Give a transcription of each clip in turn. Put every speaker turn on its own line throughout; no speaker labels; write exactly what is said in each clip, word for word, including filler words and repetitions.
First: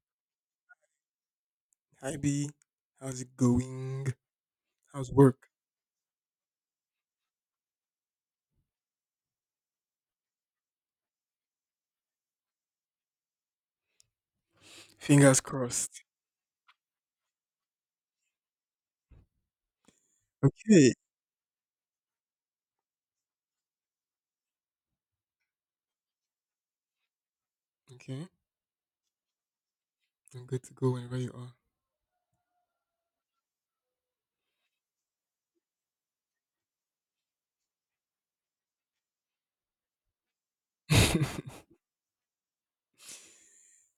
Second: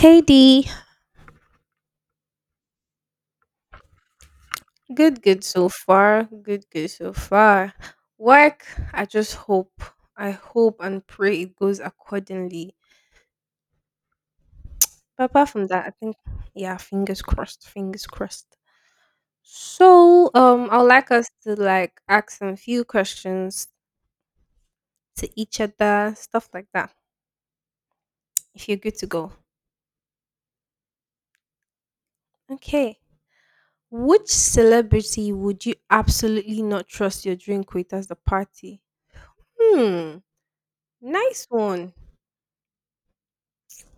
Hey D,
Hi B, how's it going? How's
good, good
work?
so far. Good, good so far. Work, I just hope, I hope and pray it goes accordingly. But
Fingers
apart from that, I
crossed.
think, yeah, fingers crossed, fingers crossed. So, um, I would
Okay.
like us to like ask some few questions to each other, stuff like that.
Okay.
If you're good to go,
I'm good to go whenever you are.
okay. Which celebrity would you absolutely not trust your drink with as the party? Hmm, nice one.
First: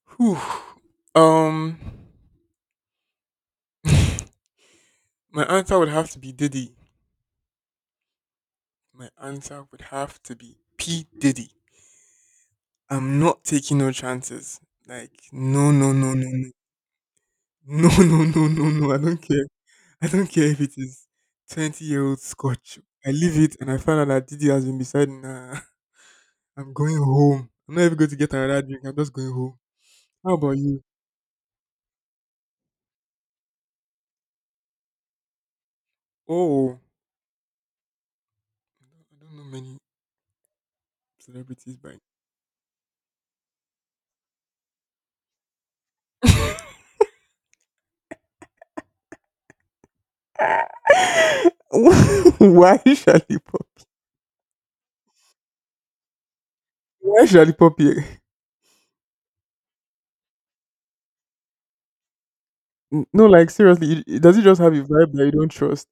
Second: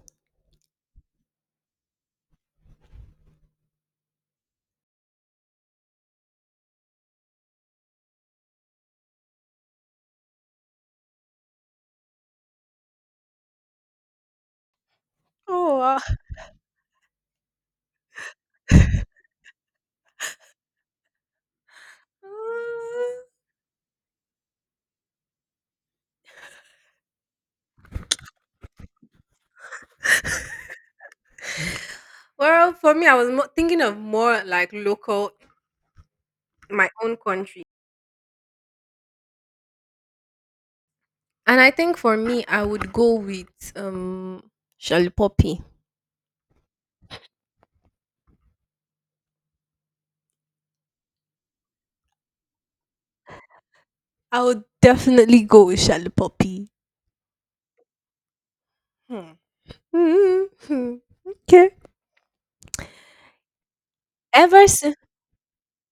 Whew. Um my answer would have to be Diddy. My answer would have to be P. Diddy. I'm not taking no chances. Like, no, no,
Oh,
no, no, no. No, no, no, no, no. I don't care. I don't care if it is twenty year old scotch. I leave it and I find out that Diddy has been beside me. Nah. I'm going home. I'm not even going to get another drink. I'm just going home. How about you?
well, for me, I was mo- thinking of more like local,
Oh, oh.
my own country.
I don't know many
And I
celebrities
think
by
for me, I would go with um Shalipopi.
why Lollipop?
I would definitely go with Shalipopi.
Why should I pop here?
Hmm. Hmm. Okay.
N- No, like, seriously, it- it- does it just
Ever
have a
since,
vibe that you don't trust?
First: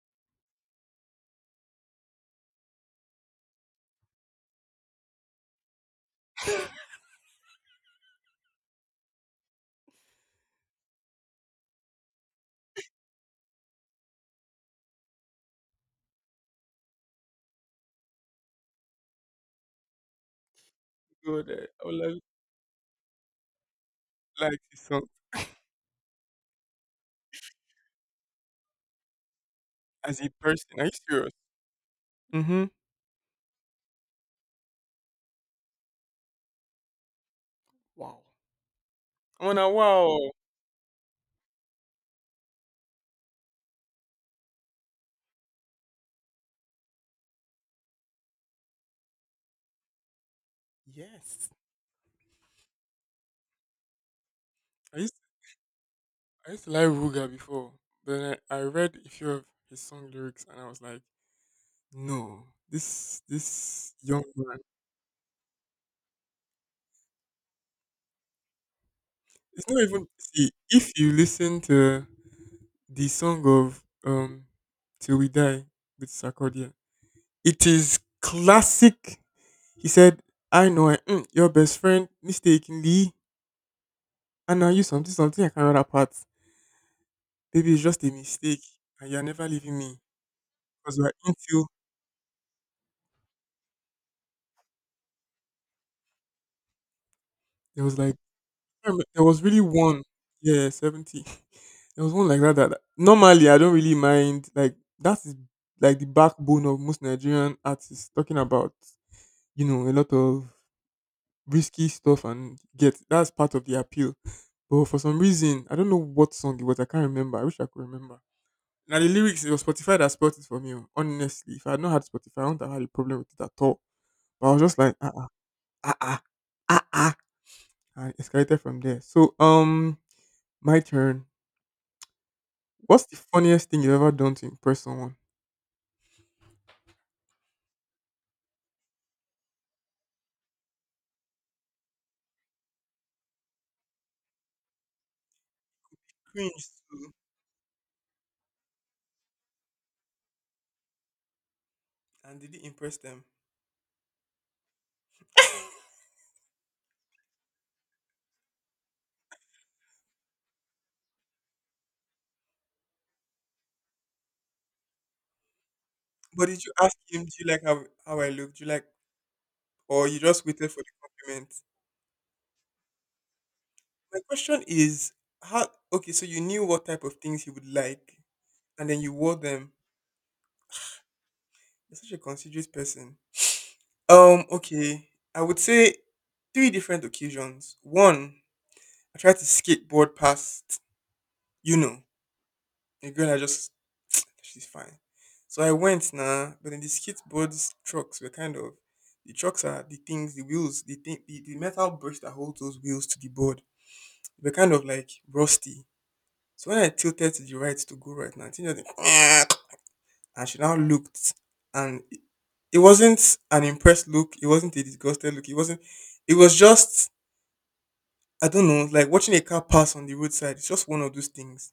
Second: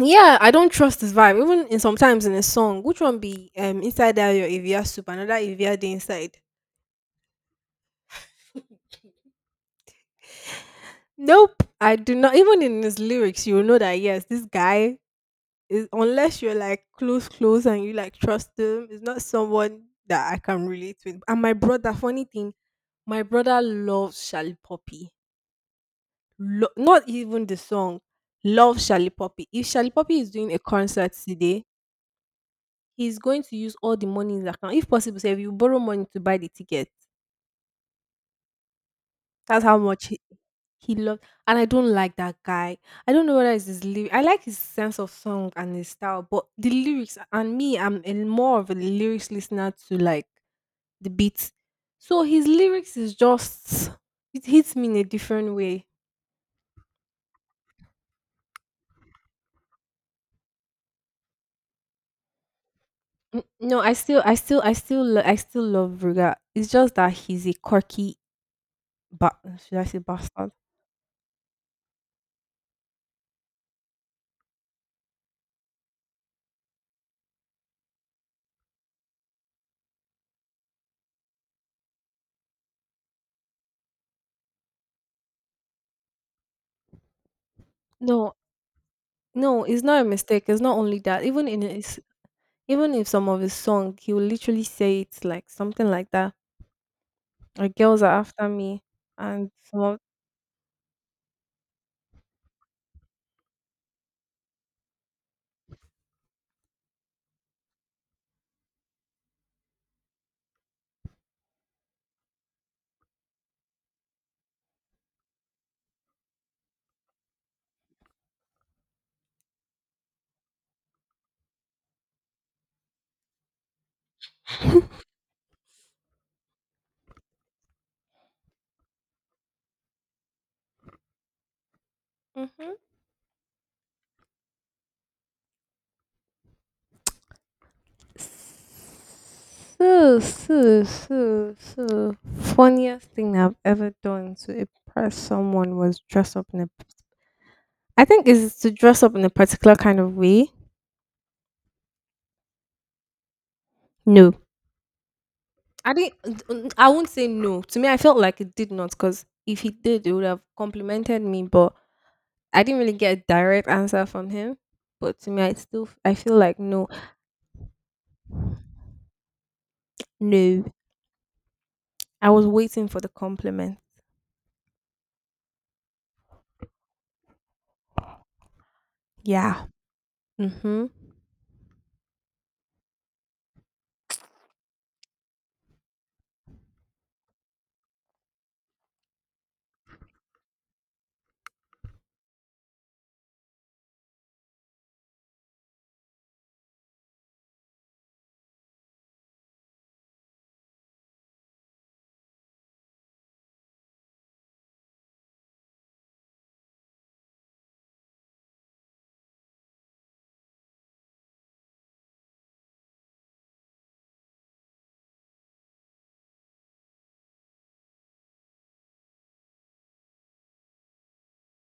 yeah, I don't trust his vibe. Even in sometimes in a song, which one be um inside that your Evia soup, another Evia the inside. Nope, I do not. Even in his lyrics, you will know that yes, this guy is unless you're like close, close, and you like trust them, it's not someone that I can relate with. And
God,
my
eh, I
brother,
would, like,
funny thing, my brother loves Shally
like his song
Poppy. Lo- not even the song, loves Shally Poppy. If Shally Poppy
as
is
a
doing a
person. Are you
concert
serious?
today,
Mm-hmm.
he's going to use all the money in his account. If possible, so if you borrow money to buy the ticket,
Wow. I
that's
wanna
how much
wow.
he loved, and I don't like that guy. I don't know whether it's his lyrics. I like his sense of song and his style, but the lyrics and me, I'm a, more of a lyrics listener to like the beats.
Yes.
So his lyrics is just it hits me in
I
a
used
different way.
I used to like Ruga before, but then I, I read a few of his song lyrics and I was like, no, this
N- No, I
this
still,
young
I
man.
still, I still, lo- I still love Ruga. It's just that he's a quirky, but
It's
should
not
I say
even, see
bastard?
if you listen to the song of um Till We Die with Sarkodia, it is classic. He said, I know I, mm, your best friend mistakenly and now you something something, I can't remember that part. Baby, it's just a
No,
mistake and you're never
no,
leaving
it's
me.
not a mistake. It's not only
Because we're
that. Even in
into
his, even if some of his song, he will literally say it's like something like that. Like
there was
girls are
like,
after me,
I remem- there was
and
really
some of,
one, yeah, seventy. There was one like that, that that- normally I don't really mind. Like, that is like the backbone of most Nigerian artists talking about, you know, a lot of risky stuff and get, that's part of the appeal. But for some reason, I don't know what song it was. I can't remember. I wish I could remember. Now the lyrics, it was Spotify that spoiled it for me. Oh. Honestly, if I had not had Spotify, I wouldn't have had a problem with it at all. But I was just like, ah, ah, ah, ah, ah, ah. And escalated from there. So, um, my turn.
mhm.
What's the funniest thing you've ever done to impress someone?
so so so so Funniest thing I've ever done to impress someone was dress up in a.
Cringe too,
I think is to dress up in a particular kind of way.
and did it impress them?
No, I didn't. I won't say no. To me, I felt like it did not because if he did, it would have complimented me, but. I didn't really get a direct answer from him, but to me, I still I feel
But
like
did you
no,
ask him, do you like how, how I look? Do you like, or you just
no.
waited for the compliment?
I was waiting for the compliment.
My question is, how, okay, so you knew what type of things he would like and then you wore
Yeah.
them.
Mhm.
You're such a considerate person. Um, okay, I would say three different occasions. One, I tried to skateboard past, you know, a girl I just, she's fine. So I went now, but then the skateboards trucks were kind of, the trucks are the things, the wheels, the thing, the, the metal brush that holds those wheels to the board, they were kind of like rusty. So when I tilted to the right to go right now, I think it was like, and she now looked, and it, it wasn't an impressed look, it wasn't a disgusted look, it wasn't, it was just, I don't know, like watching a car pass on the roadside. It's just one of those things.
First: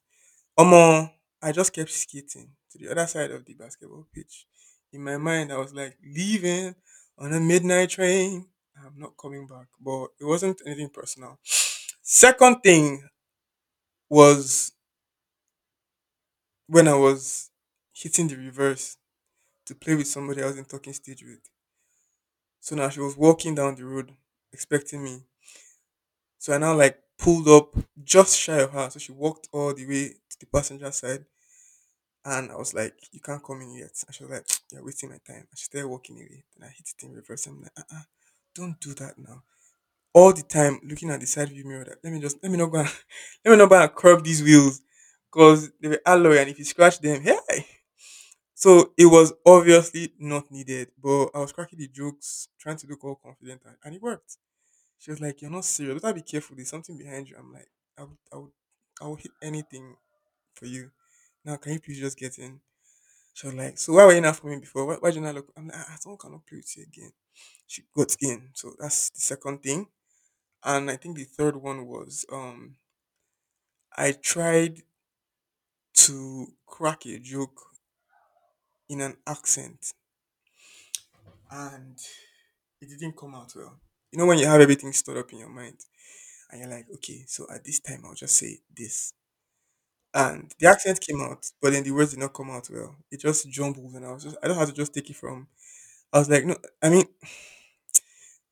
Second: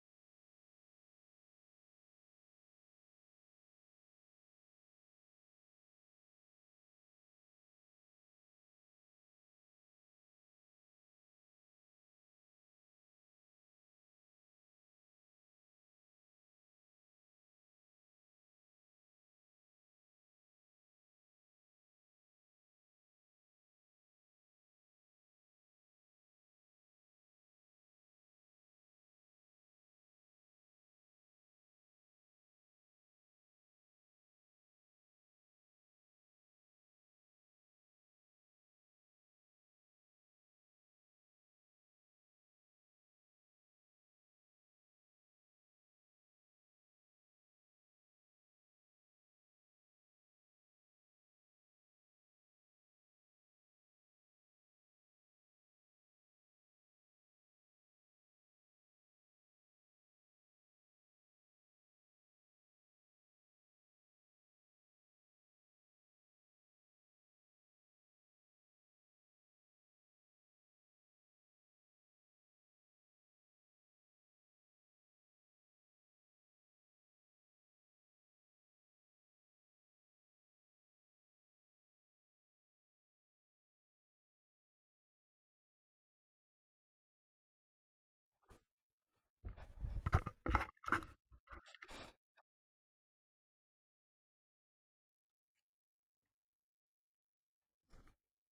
Omo, I just kept skating to the other side of the basketball pitch. In my mind, I was like, leaving on a midnight train. I'm not coming back. But it wasn't anything personal. Second thing was when I was hitting the reverse to play with somebody I was in talking stage with. So now she was walking down the road expecting me. So I now like pulled up just shy of her. So she walked all the way to the passenger side. And I was like, you can't come in yet. And she was like, you're wasting my time. And she started walking away. Then I hit it in reverse. I'm like, uh-uh, don't do that now. All the time looking at the side view mirror. That, let me just, let me not go and, let me not go and curb these wheels. Because they were alloy and if you scratch them, hey. So it was obviously not needed. But I was cracking the jokes, trying to look all confident. And, and it worked. She was like, you're not serious. Better be careful. There's something behind you. I'm like, I would, I would, I would hit anything for you. Now, can you please just get in? She was like, "So why were you not for me before? Why, why did you not look?" I'm like, "Ah, ah, someone cannot play with you again." She got in, so that's the second thing. And I think the third one was, um, I tried to crack a joke in an accent, and it didn't come out well. You know when you have everything stored up in your mind, and you're like, "Okay, so at this time I'll just say this." And the accent came out, but then the words did not come out well. It just jumbled, and I was just—I don't have to just take it from. I was like, no, I mean,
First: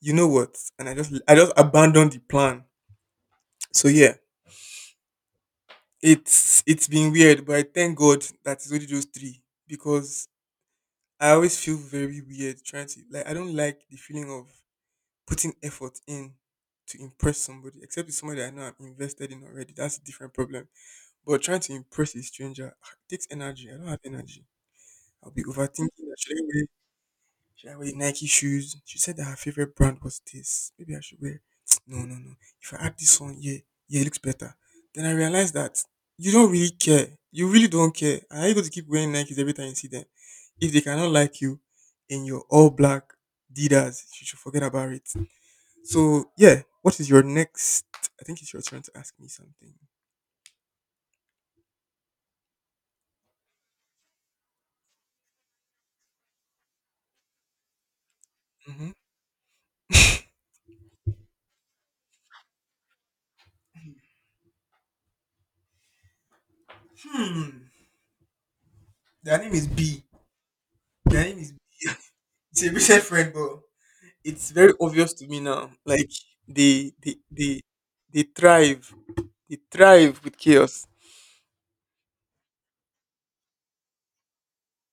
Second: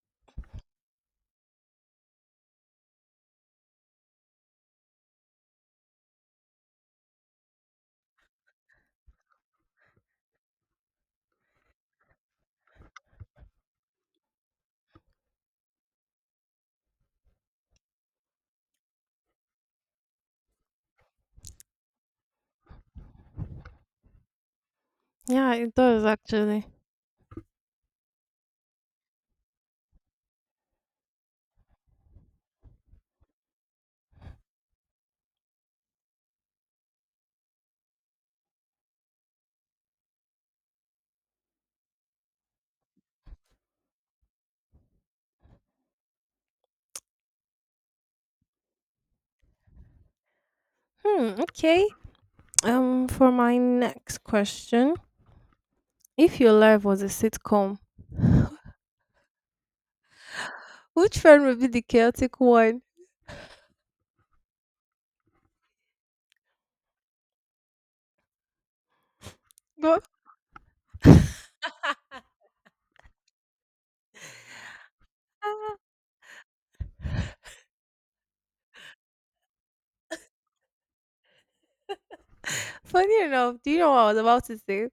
you know what? And I just I just abandoned the plan. So yeah, it's it's been weird, but I thank God that it's only those three because I always feel very weird trying to, like, I don't like the feeling of putting effort in to impress somebody, except it's somebody I know I'm invested in already. That's a different problem. But trying to impress a stranger, ah, it takes energy. I don't have energy. I'll be
Yeah, it
overthinking.
does
Should I wear
actually.
Should I wear Nike shoes? She said that her favorite brand was this. Maybe I should wear. No, no, no. If I add this one, yeah, yeah, it looks better. Then I realized that you don't really care. You really don't care. And are you going to keep wearing Nikes every time you see them? If they cannot like you in your all black Didas, you should forget about it. So, yeah, what is your next? I think it's your turn to ask me something.
Hmm. Okay. Um. For my next question, if your life was a sitcom,
Hmm.
which friend would be the chaotic one?
Hmm. Their name is B.
But
Their name is B. It's a recent friend, bro. It's very obvious to me now. Like, they they they they thrive. They thrive with chaos.
funny enough, do you know what I was about to say?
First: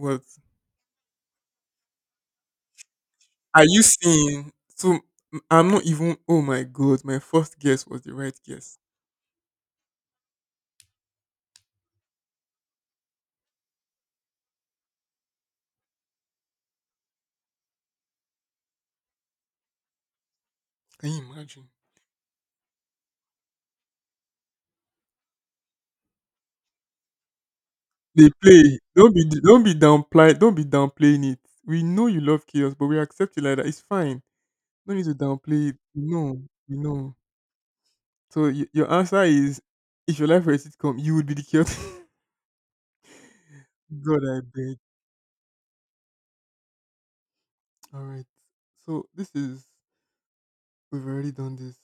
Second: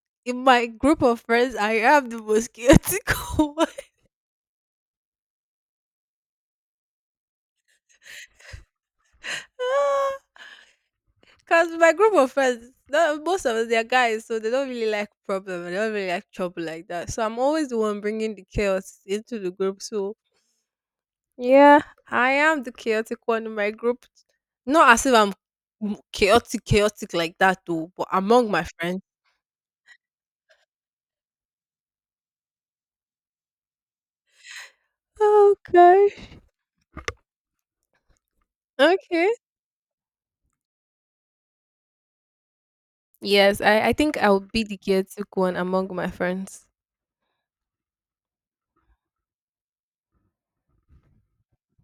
What
In my group of friends, I am the most chaotic
are
one.
you seeing? So, m- I'm not even. Oh my god! My first guess was the right guess.
Because my group of friends, no- most of us, they're guys, so they don't really like problem. They don't really like trouble like that. So I'm always the one bringing the chaos into the group. So
Can you imagine?
yeah, I am the chaotic one in my group. Not as if I'm m- chaotic, chaotic like that though, but
They
among my
play.
friends.
Don't be don't be downplay. Don't be downplaying it. We know you love chaos, but we accept it like that. It's fine. No need to downplay it. We
Okay.
know. We know. So, y- your answer
Okay.
is, if your life were a sitcom, you would be the chaotic.
Yes, I, I think
God,
I
I
would be the
beg.
chaotic one among my friends.
All right. So this is, we've already done this.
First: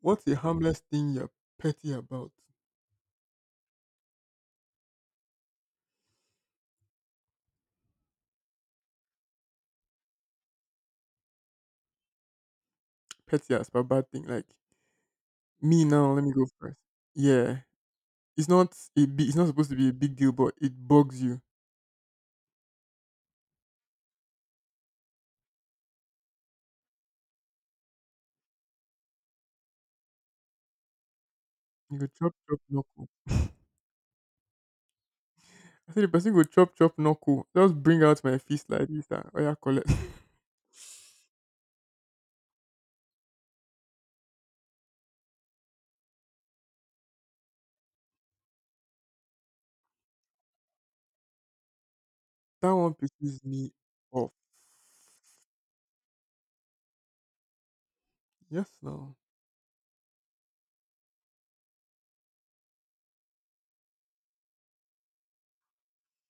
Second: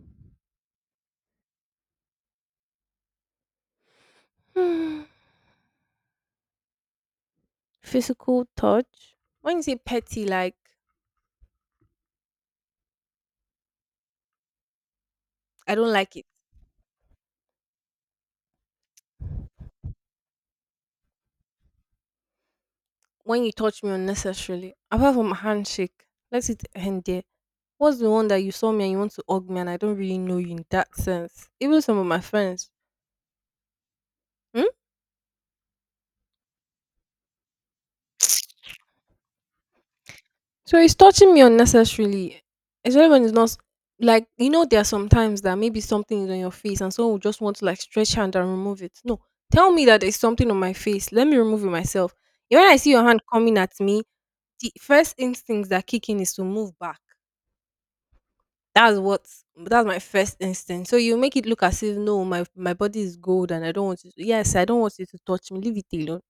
What's a harmless thing you're petty about?
Hmm. Physical touch. When you say petty, like
Petty as a bad thing. Like,
I
me
don't
now,
like it.
let me go first. Yeah. It's not a big, it's not supposed to be a big deal, but it bugs you.
When you touch me unnecessarily, apart from a handshake, let it end there. What's the one that you saw me and you want to hug me and I don't really know you in that sense? Even
You
some of
go
my
chop chop
friends.
knuckle.
Hmm?
I said the person go chop chop knuckle. Just bring out my fist like this. Ah, oh yeah, collect.
So it's touching me unnecessarily, especially when it's not s- like you know. There are some times that maybe something is on your face, and someone will just want to like stretch hand and remove it. No, tell me that there's something on my face. Let me remove it myself. When
That
I see
one
your hand
pisses
coming
me
at me,
off.
the first instincts that kick in is to move back.
Yes,
That's
no.
what that's my first instinct. So you make it look as if no, my my body is gold and I don't want you to yes, I don't want you to touch me. Leave it alone.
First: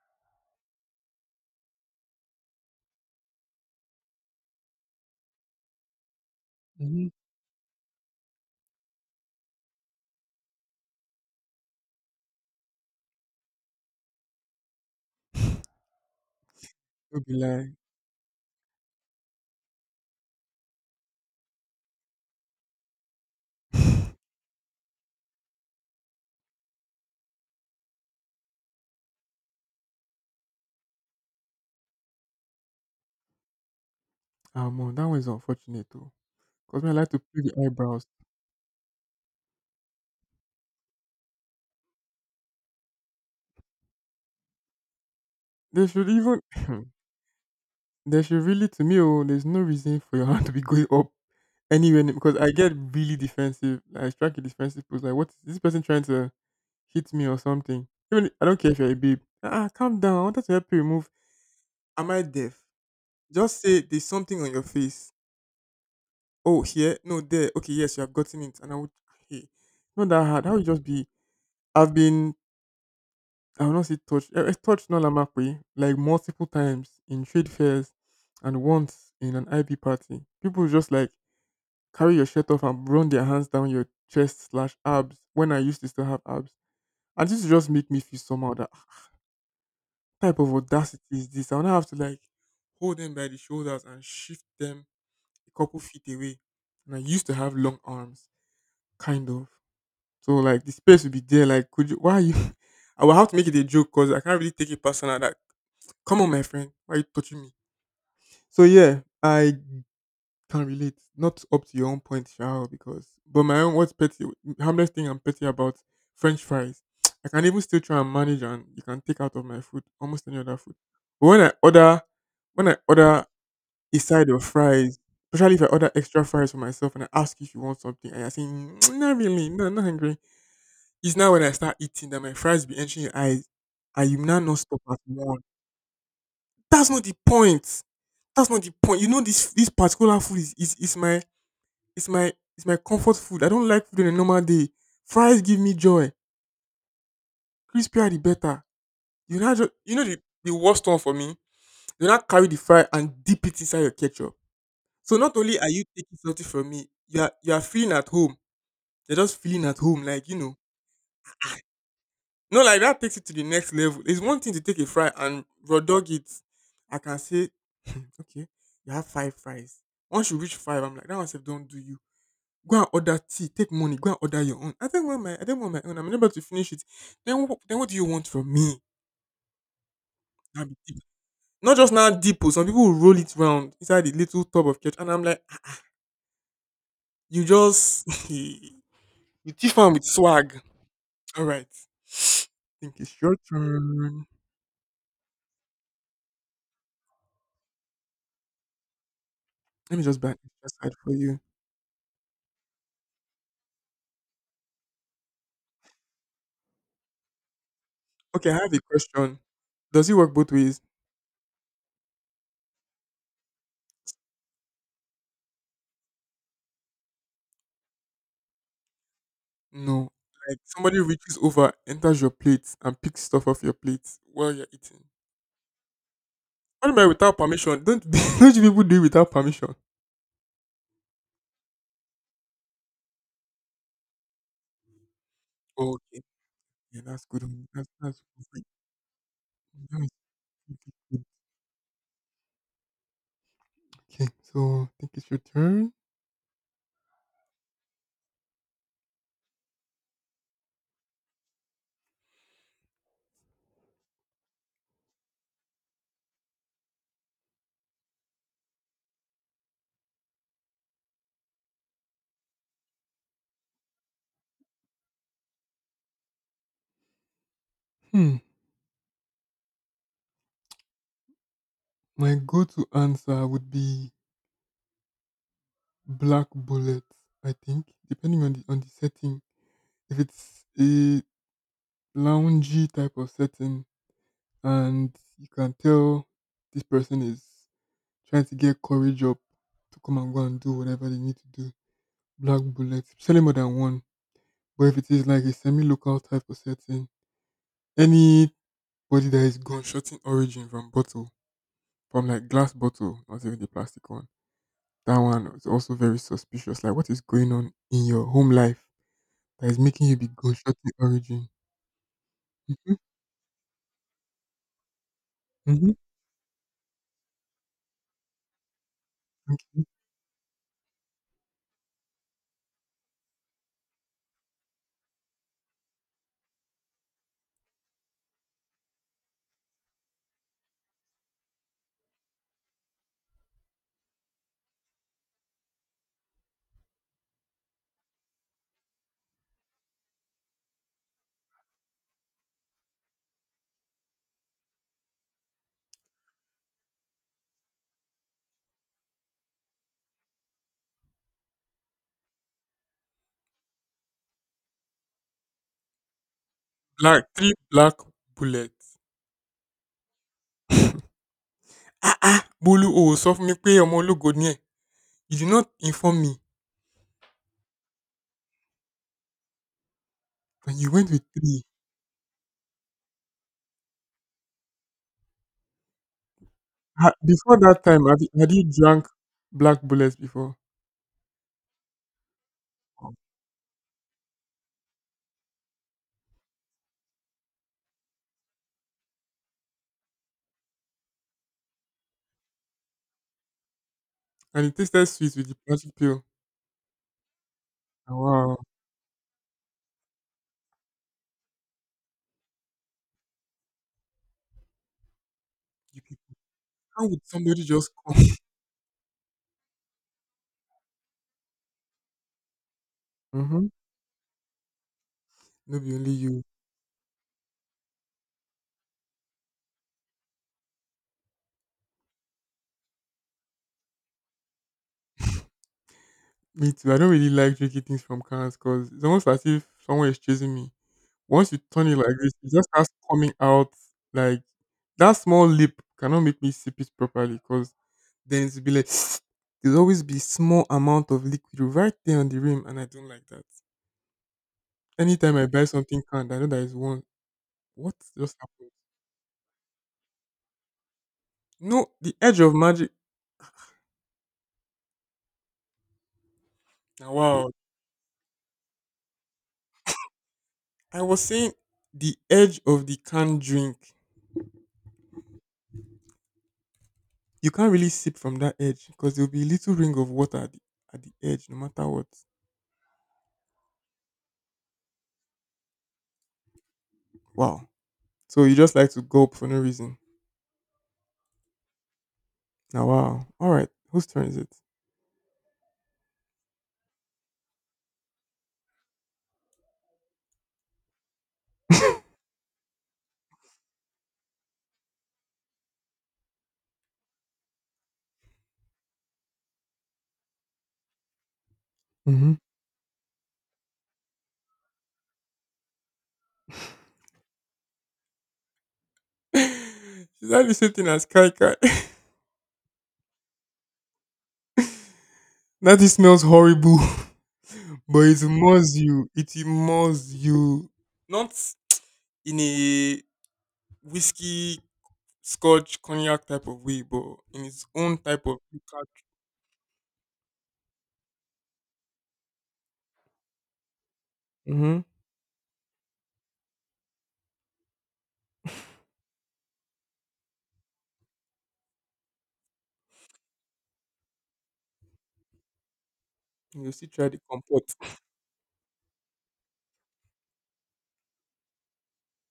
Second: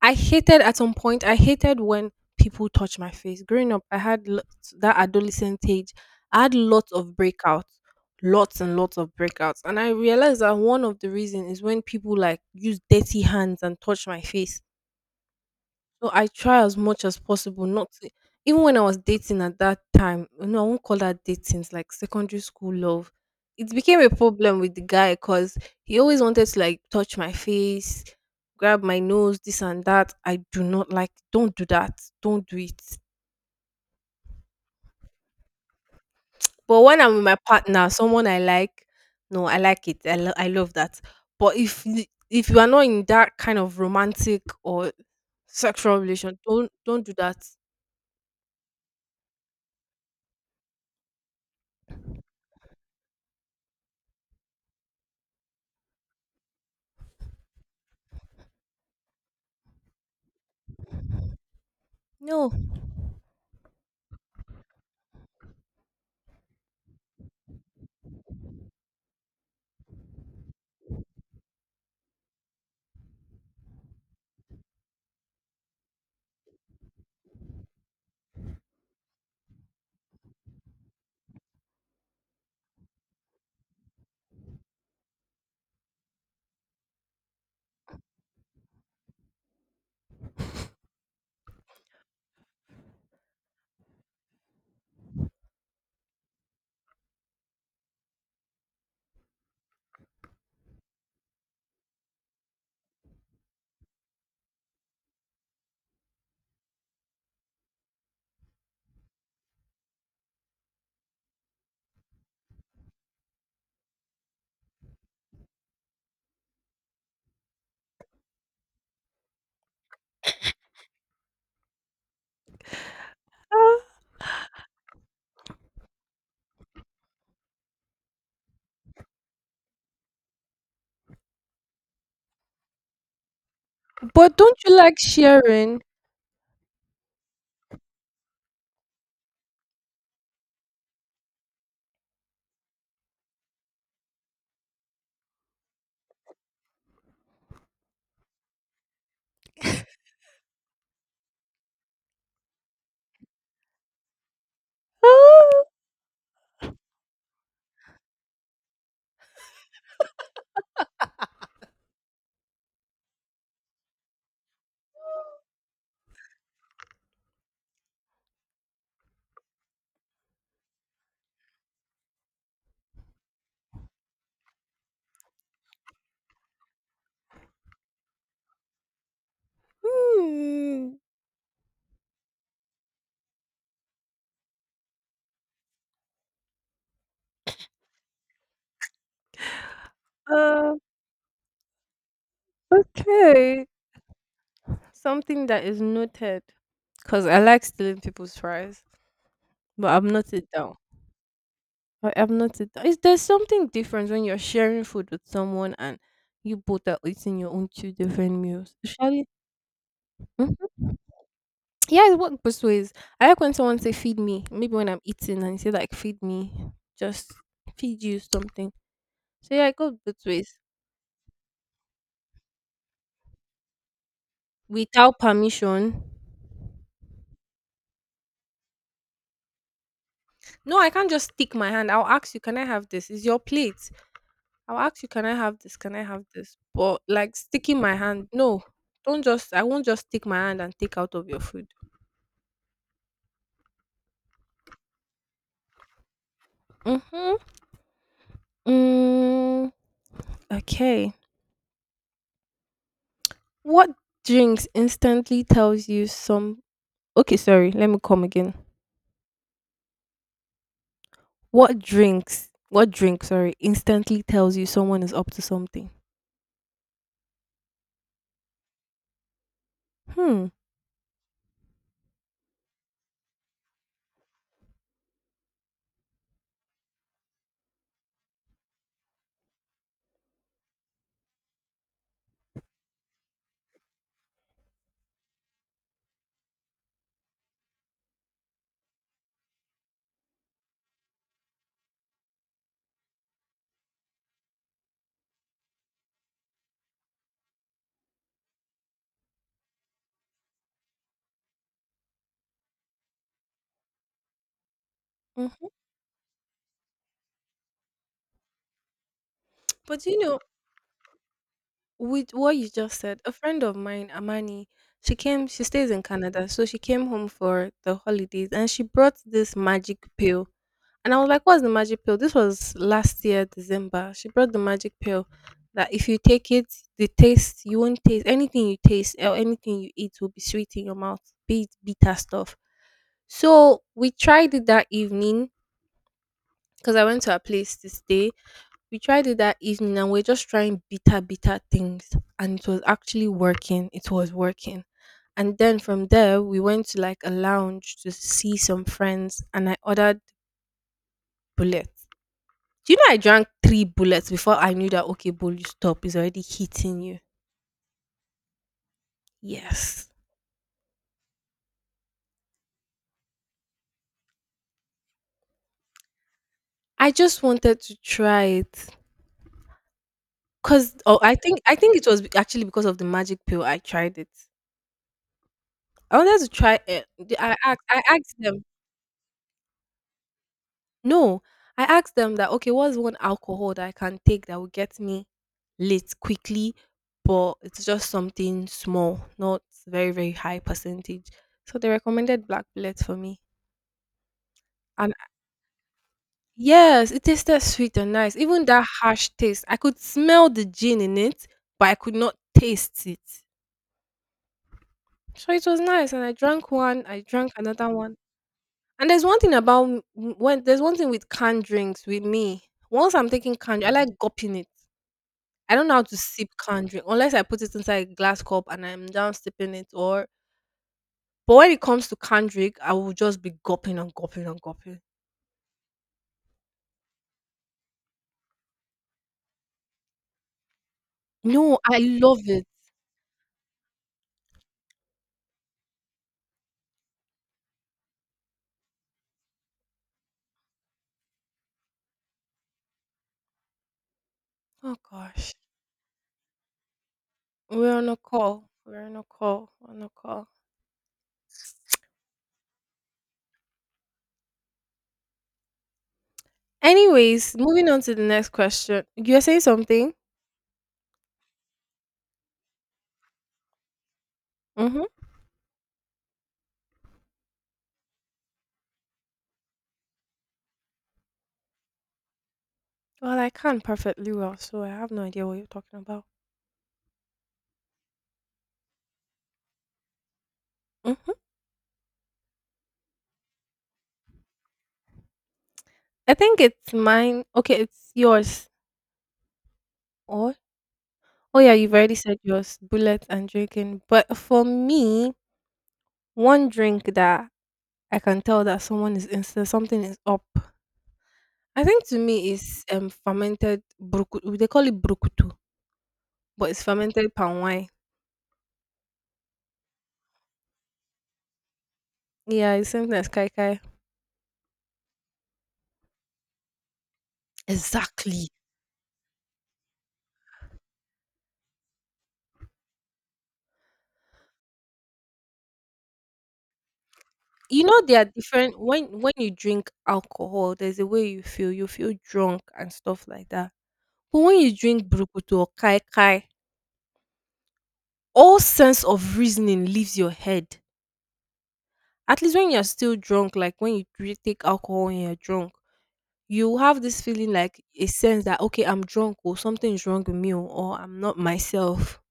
I hated at some point, I hated when people touch my face. Growing up, I had lots, that adolescent age, I had lots of
Hmm.
breakouts. Lots and lots of breakouts. And I realized that one of the reasons is when people like use dirty hands and touch my face. So I try as much as
Don't be
possible
like,
not to even when I was dating at that time, you know, I won't call that dating, it's like secondary school love. It became a problem with the guy because he always wanted to like touch my face, grab my nose, this and that. I do not like don't do that. Don't do it.
ah, man, that one is unfortunate too.
But
Cause me, I
when
like
I'm
to
with my
play the
partner,
eyebrows.
someone I like, no, I like it. I, lo- I love that. But if y- if you are not in that kind of romantic or
They
sexual
should
relation,
even.
don't don't do that.
There should really, to me, oh, there's no reason for your hand to be going up anywhere near- because I get really defensive. I strike a defensive pose like, what is this person trying to hit me or something? Even I don't care if you're a babe. Ah, calm down. I wanted to help you remove. Am I
No,
deaf? Just say there's something on your face. Oh, here, no, there. Okay, yes, you have gotten it. And I would, hey, not that hard. That would just be. I've been, I will not say touched. I touched Nolamakwe like multiple times in trade fairs and once in an I B party. People just like carry your shirt off and run their hands down your chest slash abs when I used to still have abs. And this would just make me feel somehow that "Ah, what type of audacity is this? I would have to like hold them by the shoulders and shift them a couple feet away. And I used to have long arms, kind of. So like the space would be there. Like, could you? Why are you? I will have to make it a joke because I can't really take it personal. That, come on, my friend, why are you touching me? So yeah, I can't relate. Not up to your own point, Shao, because but my own, what's petty, harmless thing I'm petty about, French fries. I can even still try and manage and you can take out of my food almost any other food. But when I order when I order a side of fries, especially if I order extra fries for myself and I ask you if you want something and you're saying, "Mm, not really, no, I'm not hungry." It's now when I start eating that my fries be entering your eyes and you
but
now
don't
not
you
stop
like
at one.
sharing?
That's not the point. That's not the point. You know this this particular food is is, is my, it's my it's my comfort food. I don't like food on a normal day. Fries give me joy. Crispy are the better. You know, ju- you know the, the worst one for me. You not carry the fry and dip it inside your ketchup. So not only are you taking something from me, you are you are feeling at home. You're just feeling at home, like you know. No, like that takes it to the next level. It's one thing to take a fry and raw dog it. I can say, okay, you have five fries. Once you reach five, I'm like, that one's don't do you. Go and order tea, take money, go and order your own. I don't want my I don't want my own. I'm unable to finish it. Then what then what do you want from me? That'd be
Hmm.
deep. Not just now deep. Oh, some people will roll it round inside the little tub of ketchup and I'm like, "Ah, you just you thief am with swag."
Uh,
All right. I think it's your
okay.
turn.
Something that is noted. Because I like stealing people's fries, but
Let
I've
me just back
noted
this
down.
side for you.
I have noted down. Is there something different when you're sharing food with someone and you both are eating your own two different
Okay, I have
meals?
a
Shall
question. Does it work both ways?
we? Yeah, it works both ways. I like when someone say feed me, maybe when I'm eating and say like feed me, just feed you something. So yeah, it goes
No.
both ways.
Like somebody reaches over, enters your plate, and picks stuff off your plate while you're eating.
Without permission.
Animal without permission. Don't don't you people do it without permission?
No, I can't just stick my hand. I'll ask you, can I have this? Is your plate? I'll ask you, can I have this? Can
Oh,
I
okay.
have this?
Yeah,
But
that's
like
good. um,
sticking
That's
my
that's
hand, no.
perfect.
Don't just I won't just
That's
stick my hand and
pretty
take out
good.
of your food.
Okay, so I think it's your turn.
Mm-hmm. Mm, okay. What drinks instantly tells you some okay, sorry, let me come again. What drinks? What drink? Sorry, instantly tells you someone is up to something.
Hmm.
Hmm.
My go-to answer would be black bullet. I think depending on the on the setting. If it's a loungy type of setting, and you can tell this person is trying to get courage up to come and go and do whatever they need to do. Black bullet, selling more than one. But if it is like a semi-local type of setting, anybody that is gunshotting origin from bottle, from like glass bottle, not even the plastic one, that one is
Hmm.
also very suspicious. Like, what is going on in your home life that is
But
making you
you
be
know,
gunshotting origin?
with what you
Hmm.
just said, a friend of mine, Amani, she came. She stays
Hmm.
in Canada, so she came home for the holidays, and she brought this
Okay.
magic pill. And I was like, what's the magic pill? This was last year, December. She brought the magic pill that if you take it, the taste, you won't taste anything you taste or anything you eat will be sweet in your mouth, be it bitter stuff. So we tried it that evening because I went to a place to stay. We tried it that evening and we're just trying bitter, bitter things. And it was actually working. It was working. And then from there, we went to like a lounge to see some friends and I ordered bullets. Do you know I drank three bullets before I knew that okay, bullet stop is already hitting you.
Black three black bullets.
Yes,
Ah ah, Bolu o sọ fún mi pé ọmọ ológo ni ẹ. You did not inform me
I just wanted to try it
that you
because
went
oh,
with
I think
three.
I think it was be- actually because of the magic pill I tried it. I wanted to try it.
Ha-
The- I
Before
asked,
that
I
time, had, you,
asked
had
them.
you drank black bullets before?
No, I asked them that okay, what's one alcohol that I can take that will get me lit quickly, but it's just something small, not very very high percentage. So they recommended black bullet for me.
And it tasted sweet with the plastic pill.
Yes, it tasted sweet and nice.
Wow.
Even that harsh taste, I could smell the gin in it, but I could not taste it. So it was
You
nice,
could,
and I drank one,
how
I
would
drank
somebody
another
just
one.
come?
And there's one thing about m- m- when there's one thing with canned drinks with me. Once I'm taking
Mm-hmm.
canned, I like gulping it. I
Not
don't know
be
how
only
to
you.
sip canned drink unless I put it inside a glass cup and I'm down sipping it. Or but when it comes to canned drink, I will just be gulping and gulping and gulping.
Me too. I don't really like drinking things from cans because it's almost as if someone is chasing me. Once you
No,
turn it
I
like this,
love
it
it.
just starts coming out like that small lip cannot make me sip it properly because then it'll be like there'll always be small amount of liquid right there on the rim and I don't like that.
Oh
Anytime I
gosh.
buy something canned, I know that is one.
We're
What
on a
just
call.
happened?
We're on a call. On a call.
No, the edge of magic. Now, wow,
Anyways, moving on to the next question. You're saying something?
I was saying the edge of the canned drink.
Mm-hmm.
You can't really sip from that edge because there'll be a little ring of water at the, at the edge, no matter what.
Well, I can perfectly well, so I have no idea what you're talking about.
Wow. So you just like to gulp for no reason.
Mm-hmm.
Now, wow. All right. Whose turn is it?
I think it's mine. Okay, it's yours. Or oh yeah, you've already said yours. Bullet and drinking. But for me, one drink that I can tell that someone is instant something is up. I think to
Mm-hmm.
me is um fermented brukutu. They call it brukutu, but it's fermented palm wine.
Is that the same thing as Kai Kai?
Yeah, it's same thing as kai kai.
That it smells horrible, but it
Exactly.
must you. It must you. Not in a whiskey, scotch, cognac type of way, but in its
You
own
know there are
type of.
different when when you drink alcohol, there's a way you feel. You feel drunk and stuff like that. But when you
Mm-hmm.
drink brukutu or kai kai, all sense of reasoning leaves your head. At least when you're still drunk, like when you dri- take alcohol and you're drunk,
You
you
still
have
try the
this feeling
comfort.
like a sense that okay, I'm drunk or something is wrong with me or, or I'm not myself.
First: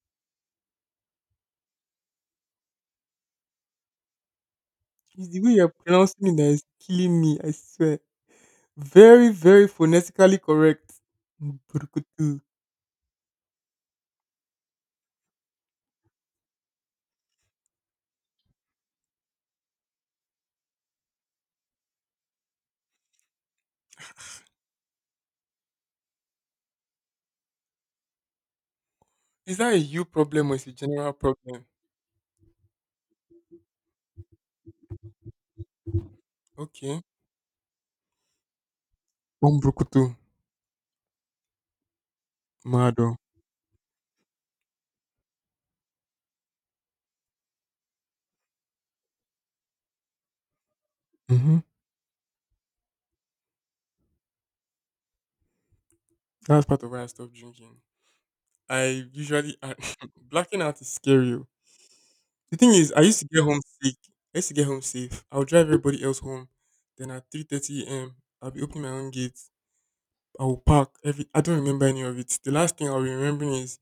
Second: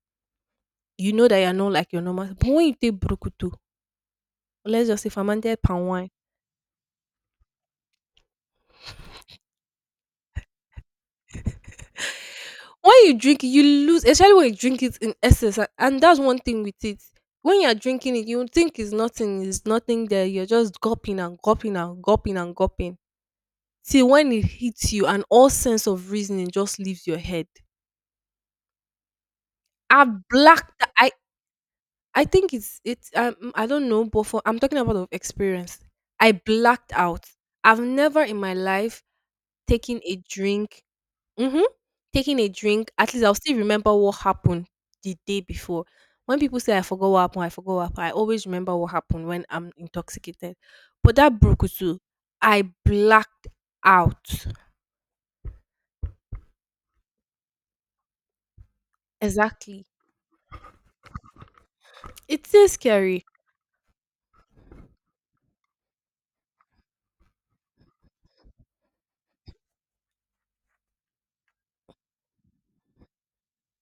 You know that you're not like your normal. But when you take brukutu, or let's just say
It's the way
fermented
you're
palm wine.
pronouncing it that is killing me, I swear. Very, very phonetically correct. Mburukutu.
When you drink it, you lose, especially when you drink it in excess a and that's one thing with it. When you're drinking it, you think it's nothing, it's nothing there, you're just gulping and gulping and gulping and gulping. See, when it hits you, and all sense of reasoning just leaves your head.
Is that a
i
you problem or is it a
blacked I
general problem?
I think it's it's, um, I don't know, but for I'm talking about of experience. I blacked
Okay.
out. I've never in my life taken
Mburukutu.
a drink. Mhm. Taking a drink, at
Mado.
least I'll still remember what happened the day before. When people say I forgot what happened, I forgot what happened, I always remember what happened when I'm intoxicated. But that
Mm-hmm.
Brokutu, I blacked out.
That's part of why I stopped drinking. I usually, I,
Exactly.
blacking out is scary. Oh.
It
The
is
thing is, I used
scary.
to get home sick. I used to get home safe. I'll drive everybody else home. Then at three thirty a m, I'll be opening my own gate. I will pack every. I don't remember any of it. The last thing I'll be remembering is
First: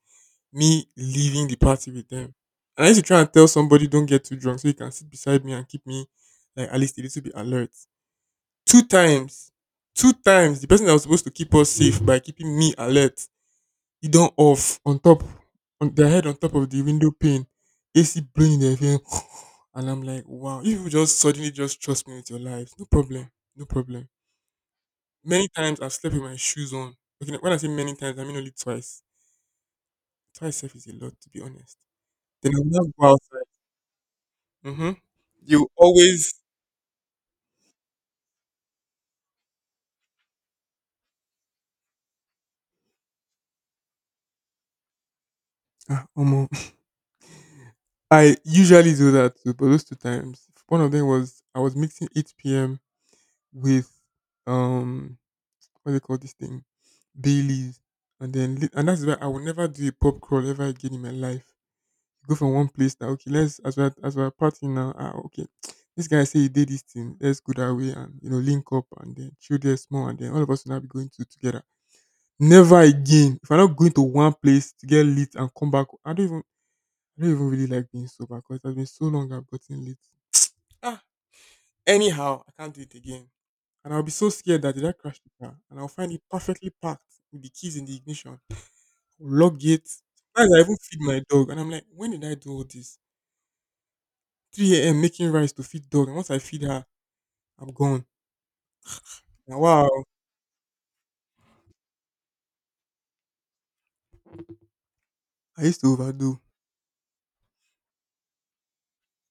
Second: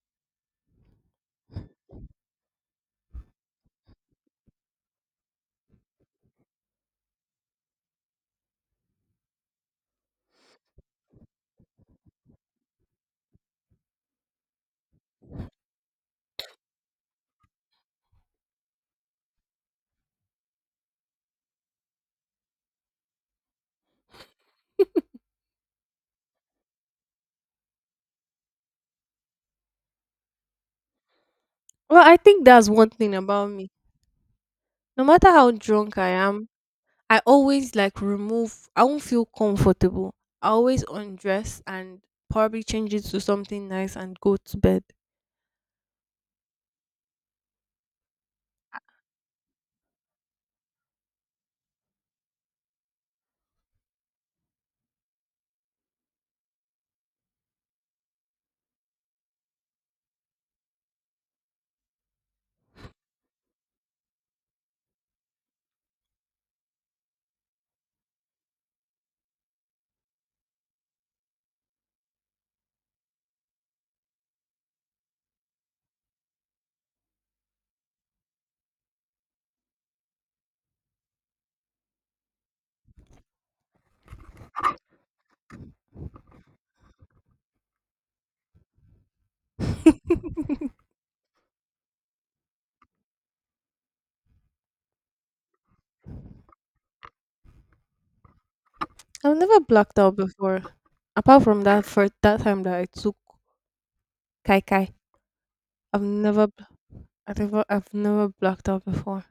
me leaving the party with them. And I used to try and tell somebody don't get too drunk so you can sit beside me and keep me like at least a little bit alert. Two times, two times the person that was supposed to keep us safe by keeping me alert, he done off on top on their head on top of the window pane, A C blowing in their face, and I'm like, wow, you people just suddenly just trust me with your lives, no problem, no problem. Many times I've slept with my shoes on. Okay, when I say many times, I mean only twice. Twice sef is a lot, to be honest.
Well, I think
Then I'll
that's one
now go
thing
outside.
about me.
Hmm.
No matter how
You
drunk I
always.
am, I always like remove I won't feel comfortable. I always undress and probably change it to something nice and go to bed.
Ah, omo. I usually do that too, but those two times, one of them was I was mixing eight p m with um, what do they call this thing, Bailey's, and then lit- and that's why I will never do a pop crawl ever again in my life. Go from one place now. Okay, let's as we're as we're partying now. Ah, okay. This guy say he did this thing. Let's go that way and you know link up and then chill there small and then all of us will now be going to together. Never again. If I'm not going to one place to get lit and come back, I don't even I don't even really like being sober because it has been so long I've gotten lit. Ah, anyhow, I can't do it again. And I'll be so scared that did I crash the car and I'll find it perfectly packed with the keys in the ignition. I'll lock it. Sometimes I even feed my dog and I'm like, when did I do all this? three a m making rice to feed dog, and once I feed her, I'm gone.
I've
And
never
wow,
blacked out before. Apart from that for that time that I took Kai Kai.
I used to
I've
overdo.
never bl- I never I've never blacked out before.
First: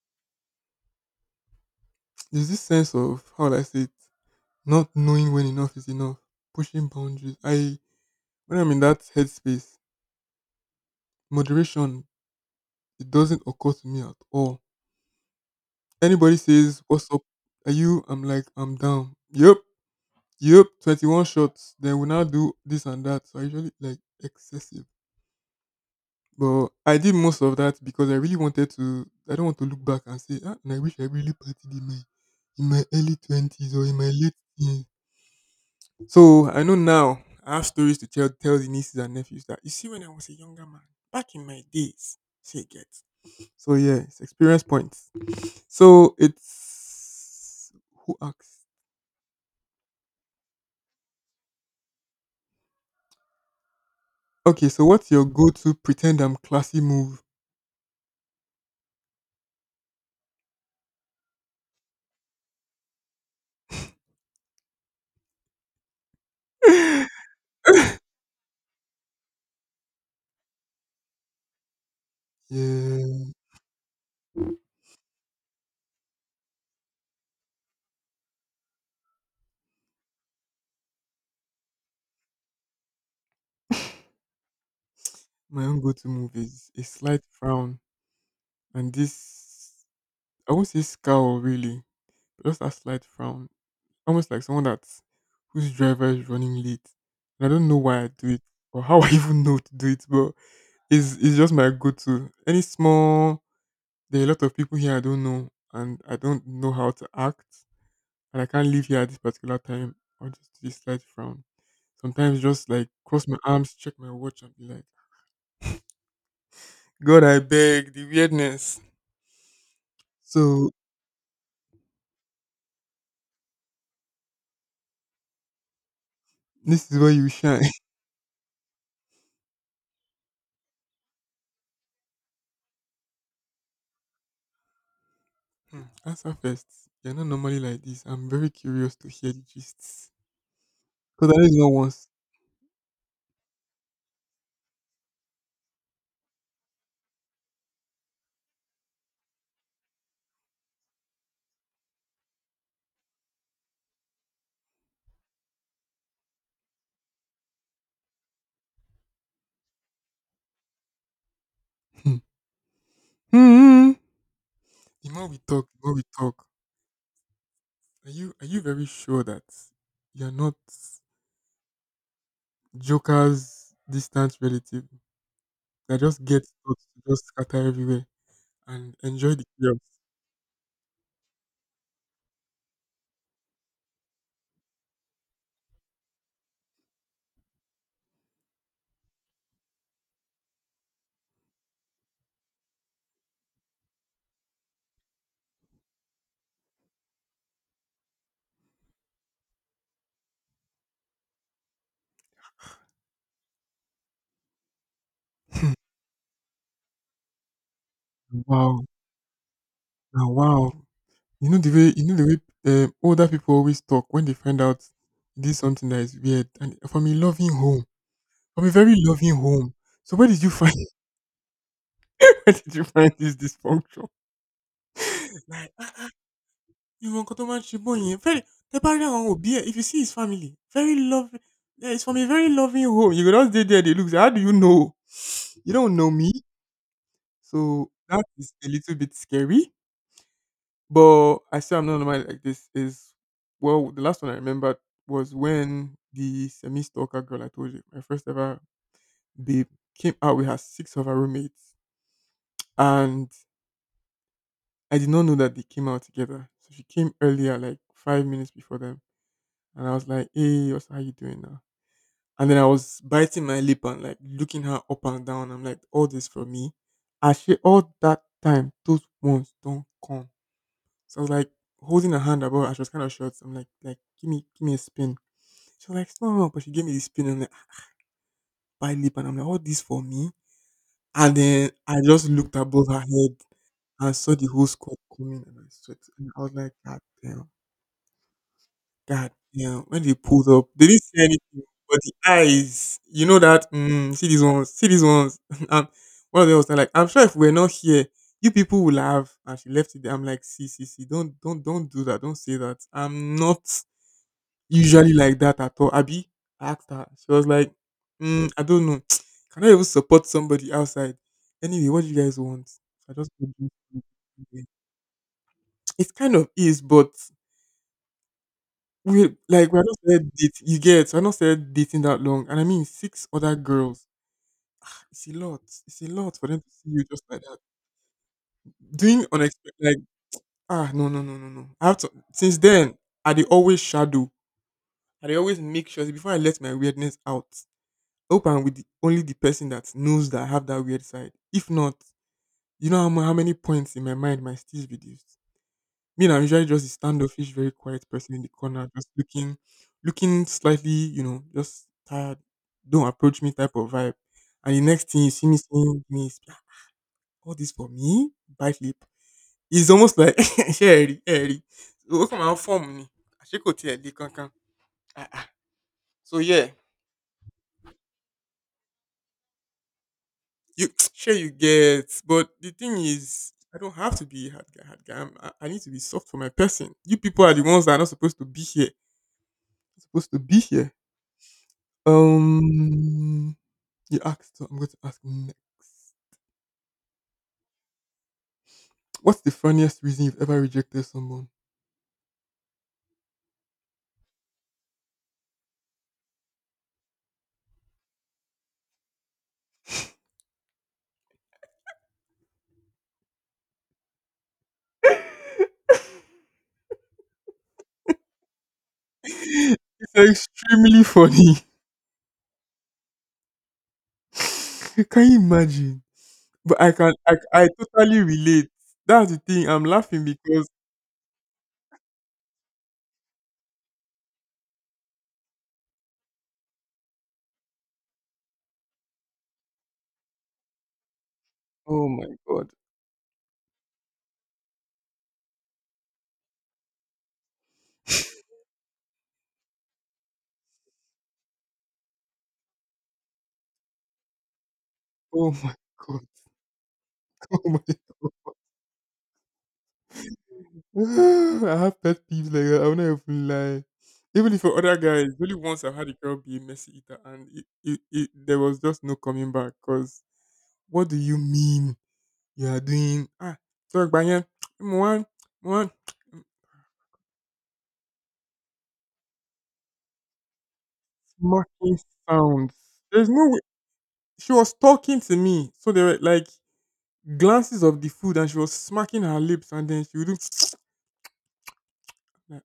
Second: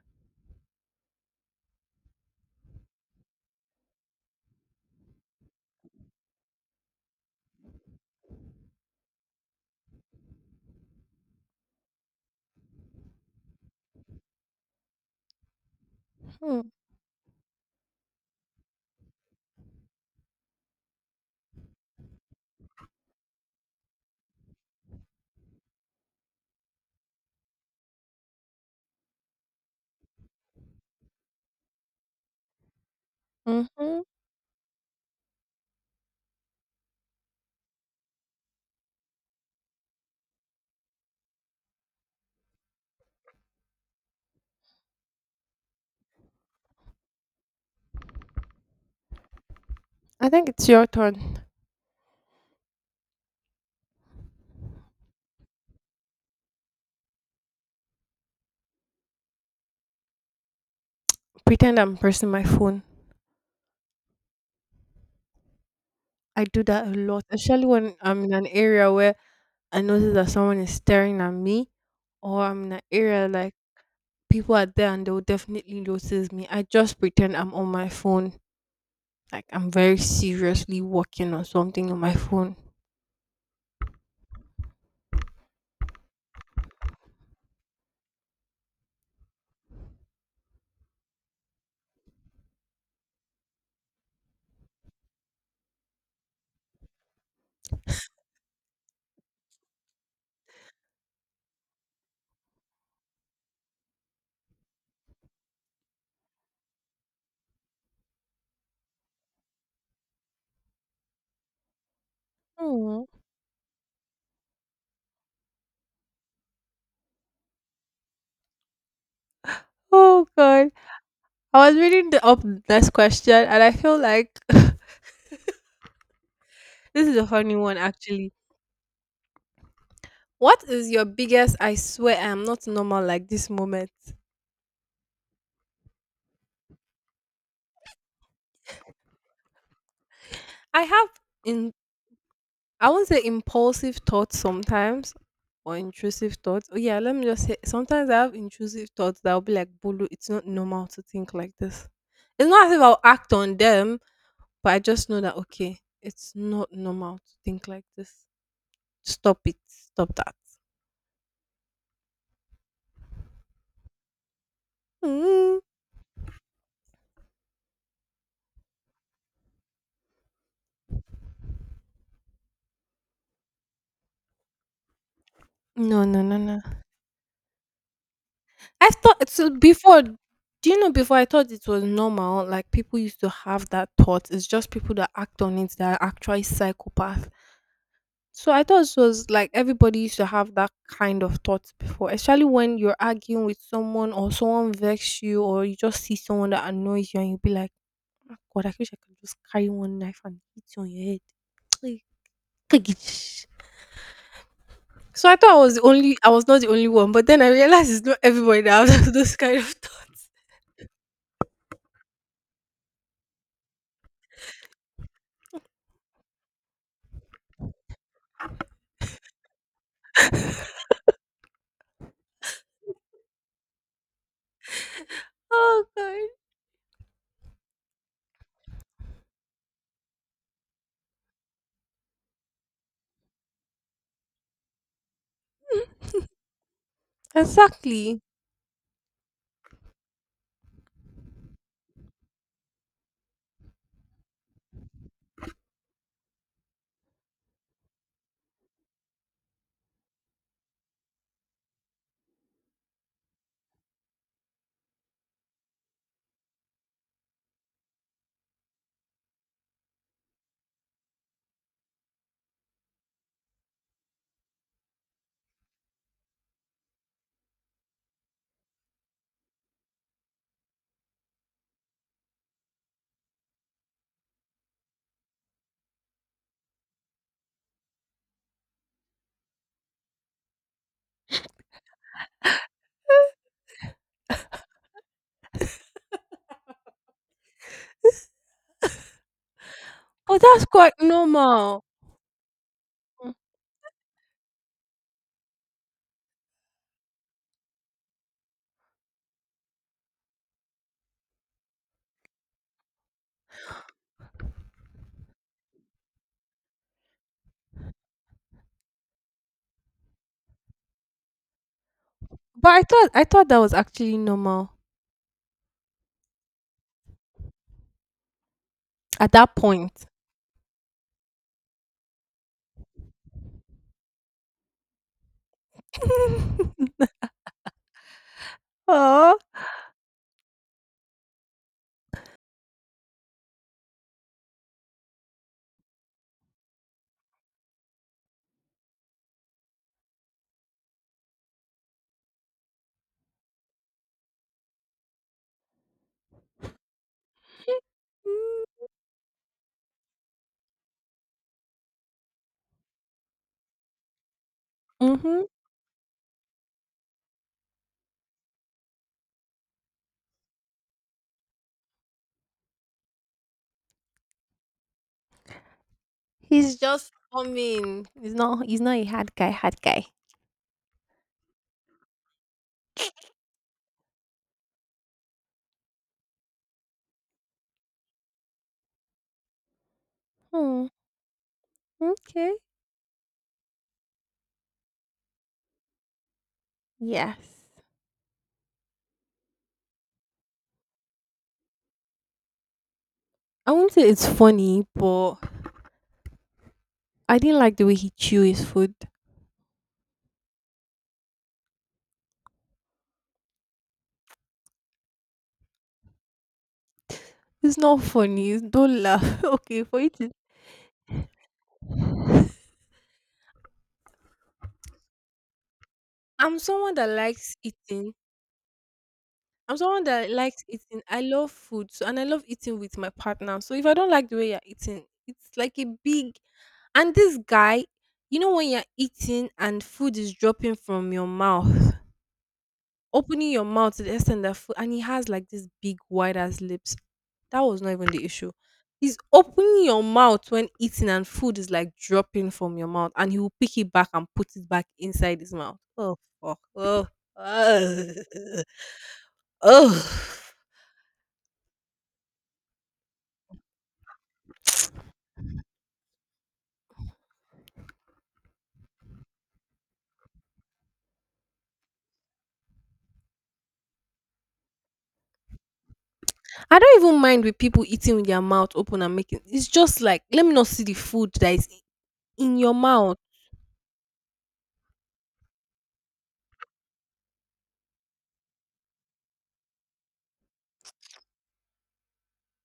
There's this sense of how will I say it, not knowing when enough is enough, pushing boundaries. I When I'm in that headspace, moderation it doesn't occur to me at all. Anybody
Hmm.
says, "What's up? Are you?" I'm like, "I'm down." Yep, yep. twenty-one shots. Then we now do this and that. So I usually like excessive. But I did most of that because I really wanted to. I don't want to look back and say, ah, and I wish I really partied in my in my early twenties or in
Mm-hmm.
my late teens. So I know now. I have stories to tell tell the nieces and nephews that you see when I was a younger man back in my days. Say get. So yeah, it's experience points. So it's who asks?
I think it's your turn.
Okay, so what's your go-to pretend I'm classy move?
Pretend I'm pressing my phone. I do that a lot, especially when I'm in an area where I notice that someone is staring at me, or I'm in an area
Yeah.
like people are there and they'll definitely notice me. I just pretend I'm on my phone, like I'm very seriously working on something on my phone.
My own go-to move is a slight frown, and this I won't say scowl really, just that slight frown, almost like someone that's whose driver is running late. And I don't know why I do it or how I even know to do it, but it's it's just my go-to. Any small, there are a lot of people here I don't know, and I don't know how to act, and I can't leave here at this particular time. I'll just do this slight frown. Sometimes just like
Hmm.
cross my arms, check my watch, and be like, "God, I beg the weirdness."
Oh
So
god. I was reading the, up this question and I feel like
this is
this
where
is a
you
funny
shine.
one actually. What is your biggest "I swear I am not normal like this" moment?
Mm, answer first. You're not normally like this. I'm very curious to hear the gists.
I have
Because that is not
in
once.
I won't say impulsive thoughts sometimes, or intrusive thoughts. Oh yeah, let me just say sometimes I have intrusive thoughts that will be like, Bulu, it's not normal to think like this. It's not as if I'll act on them, but I just know that okay, it's not normal to think like this. Stop it. Stop that.
Hmm. Hmm. The more we
Mm.
talk, the more we talk. Are you are you very sure that you're not Joker's distant relative that
No, no,
just
no,
gets
no.
thoughts to just scatter everywhere
I
and
thought
enjoy the
so
chaos?
before. Do you know, before I thought it was normal, like people used to have that thought. It's just people that act on it that are actually psychopath. So I thought it was like everybody used to have that kind of thoughts before, especially when you're arguing with someone or someone vex you or you just see someone that annoys you, and you'll be like, "Ah, God, I wish I could just carry one knife and hit you on your head. Like, kagish." So I thought I was the only I was not the only one, but then I realized it's not everybody
Wow.
that has those kind of thoughts.
Now wow. You know the way you know the way um, older people always talk when they find out this something that is weird. And from a loving home, from a very loving home. So where did you find where did you find this dysfunctional? It's like,
Oh
"Ah,
god.
you want to man Shiboney." Very the barrier on be here. If you see his family. Very loving. Yeah, it's from a very loving home. You can just stay there, they look. How do you know? You don't know me. So
Exactly.
that is a little bit scary. But I say I'm not normal like this is well, the last one I remembered was when the semi stalker girl I told you, my first ever babe, came out with her six of her roommates. And I did not know that they came out together. So she came earlier, like five minutes before them. And I was like, "Hey, what's how you doing now?" And then I was biting my lip and like looking her up and down. I'm like, "All this from me." And she all that time, those ones don't come. So I was like holding her hand above and she was kind of short. So I'm like, like, give me, give me a spin. She was like, "No, no," but she gave me the spin and like, by lip. And I'm like, "All this for me." And then I just looked above her head and saw the whole squad coming and I sweat. And I was like, "God damn. God damn," when they
Oh,
pulled
that's
up, they
quite
didn't say anything,
normal.
but the eyes, you
Mm.
know that, mm, see these ones, see these ones. And one of them was like, like, "I'm sure if we're not here, you people will have." And she left it there. I'm like, "See, see, see, don't, don't, don't do that. Don't say that. I'm not usually like that at all." Abby, I asked her. She was like, "Mm, I don't know." Can I even support somebody outside? Anyway, what do you guys
But
want?
I thought
I
I
just,
thought that was actually normal
it kind of is, but
at
we
that
like we're not
point.
said date you get, we're not said dating that long. And I mean six other girls. It's a lot. It's a lot for them to see you just like that. Doing
Oh.
unexpected like, "Ah, no, no, no, no, no." I have to since then I they always shadow. I they always make sure before I let my weirdness out. Open with the, only the person that knows that I have that weird side. If not, you know how, mu- how many points in my mind my still reduced. Me, nah, I'm usually just a standoffish, very quiet person in the corner, just looking, looking slightly, you know, just tired, don't approach me type of vibe. And the next thing you
Mm-hmm.
see me saying, me, is, "Ah, all this for me, buy flip." It's almost like, "Sherry, Sherry, look at my form, me. Ashiko tiẹ̀ le kankan. Ah, ah." So yeah,
He's just coming. He's not. He's not a hard guy. Hard guy.
you sure you get, but the thing is, I don't have to be hard guy, hard guy. I'm, I, I need to be soft for my person. You people are the ones that are not supposed to be here. Supposed to be
Oh,
here.
okay.
Um, you asked, so I'm going to ask next.
Yes.
What's the funniest reason you've ever rejected someone?
I won't say it's funny, but I didn't like the way he chew his food. It's not funny. It's- Don't laugh. Okay, for you
It's
to.
extremely funny. Can you imagine?
I'm
But I
someone that
can, I,
likes
I
eating.
totally relate. That's the thing.
I'm
I'm
someone
laughing
that likes
because,
eating. I love food, so, and I love eating with my partner. So if I don't like the way you're eating, it's like a big. And this guy, you know, when you're eating and food is dropping from your mouth,
oh my god,
opening your mouth to the extent that food, and he has like this big, wide ass lips. That was not even the issue. He's opening your mouth when eating and food is like dropping from your mouth, and he will pick it back and put it back inside
oh
his
my
mouth. Oh
god,
fuck! Oh.
oh my
Oh. Oh.
god. I have pet peeves like that. I will not even lie. Even if for other guys, really once I had a girl be a messy eater, and it, it, it, there was just no coming back. Cause what do you mean? You are doing ah, talk by yẹn. Mo wá mo
I don't even mind with people eating with their mouth open and making, it's just like, let me not see the food that is
smacking
in
sounds.
your mouth.
There's no way. She was talking to me. So there were like glances of the food and she was smacking her lips and then she would do like,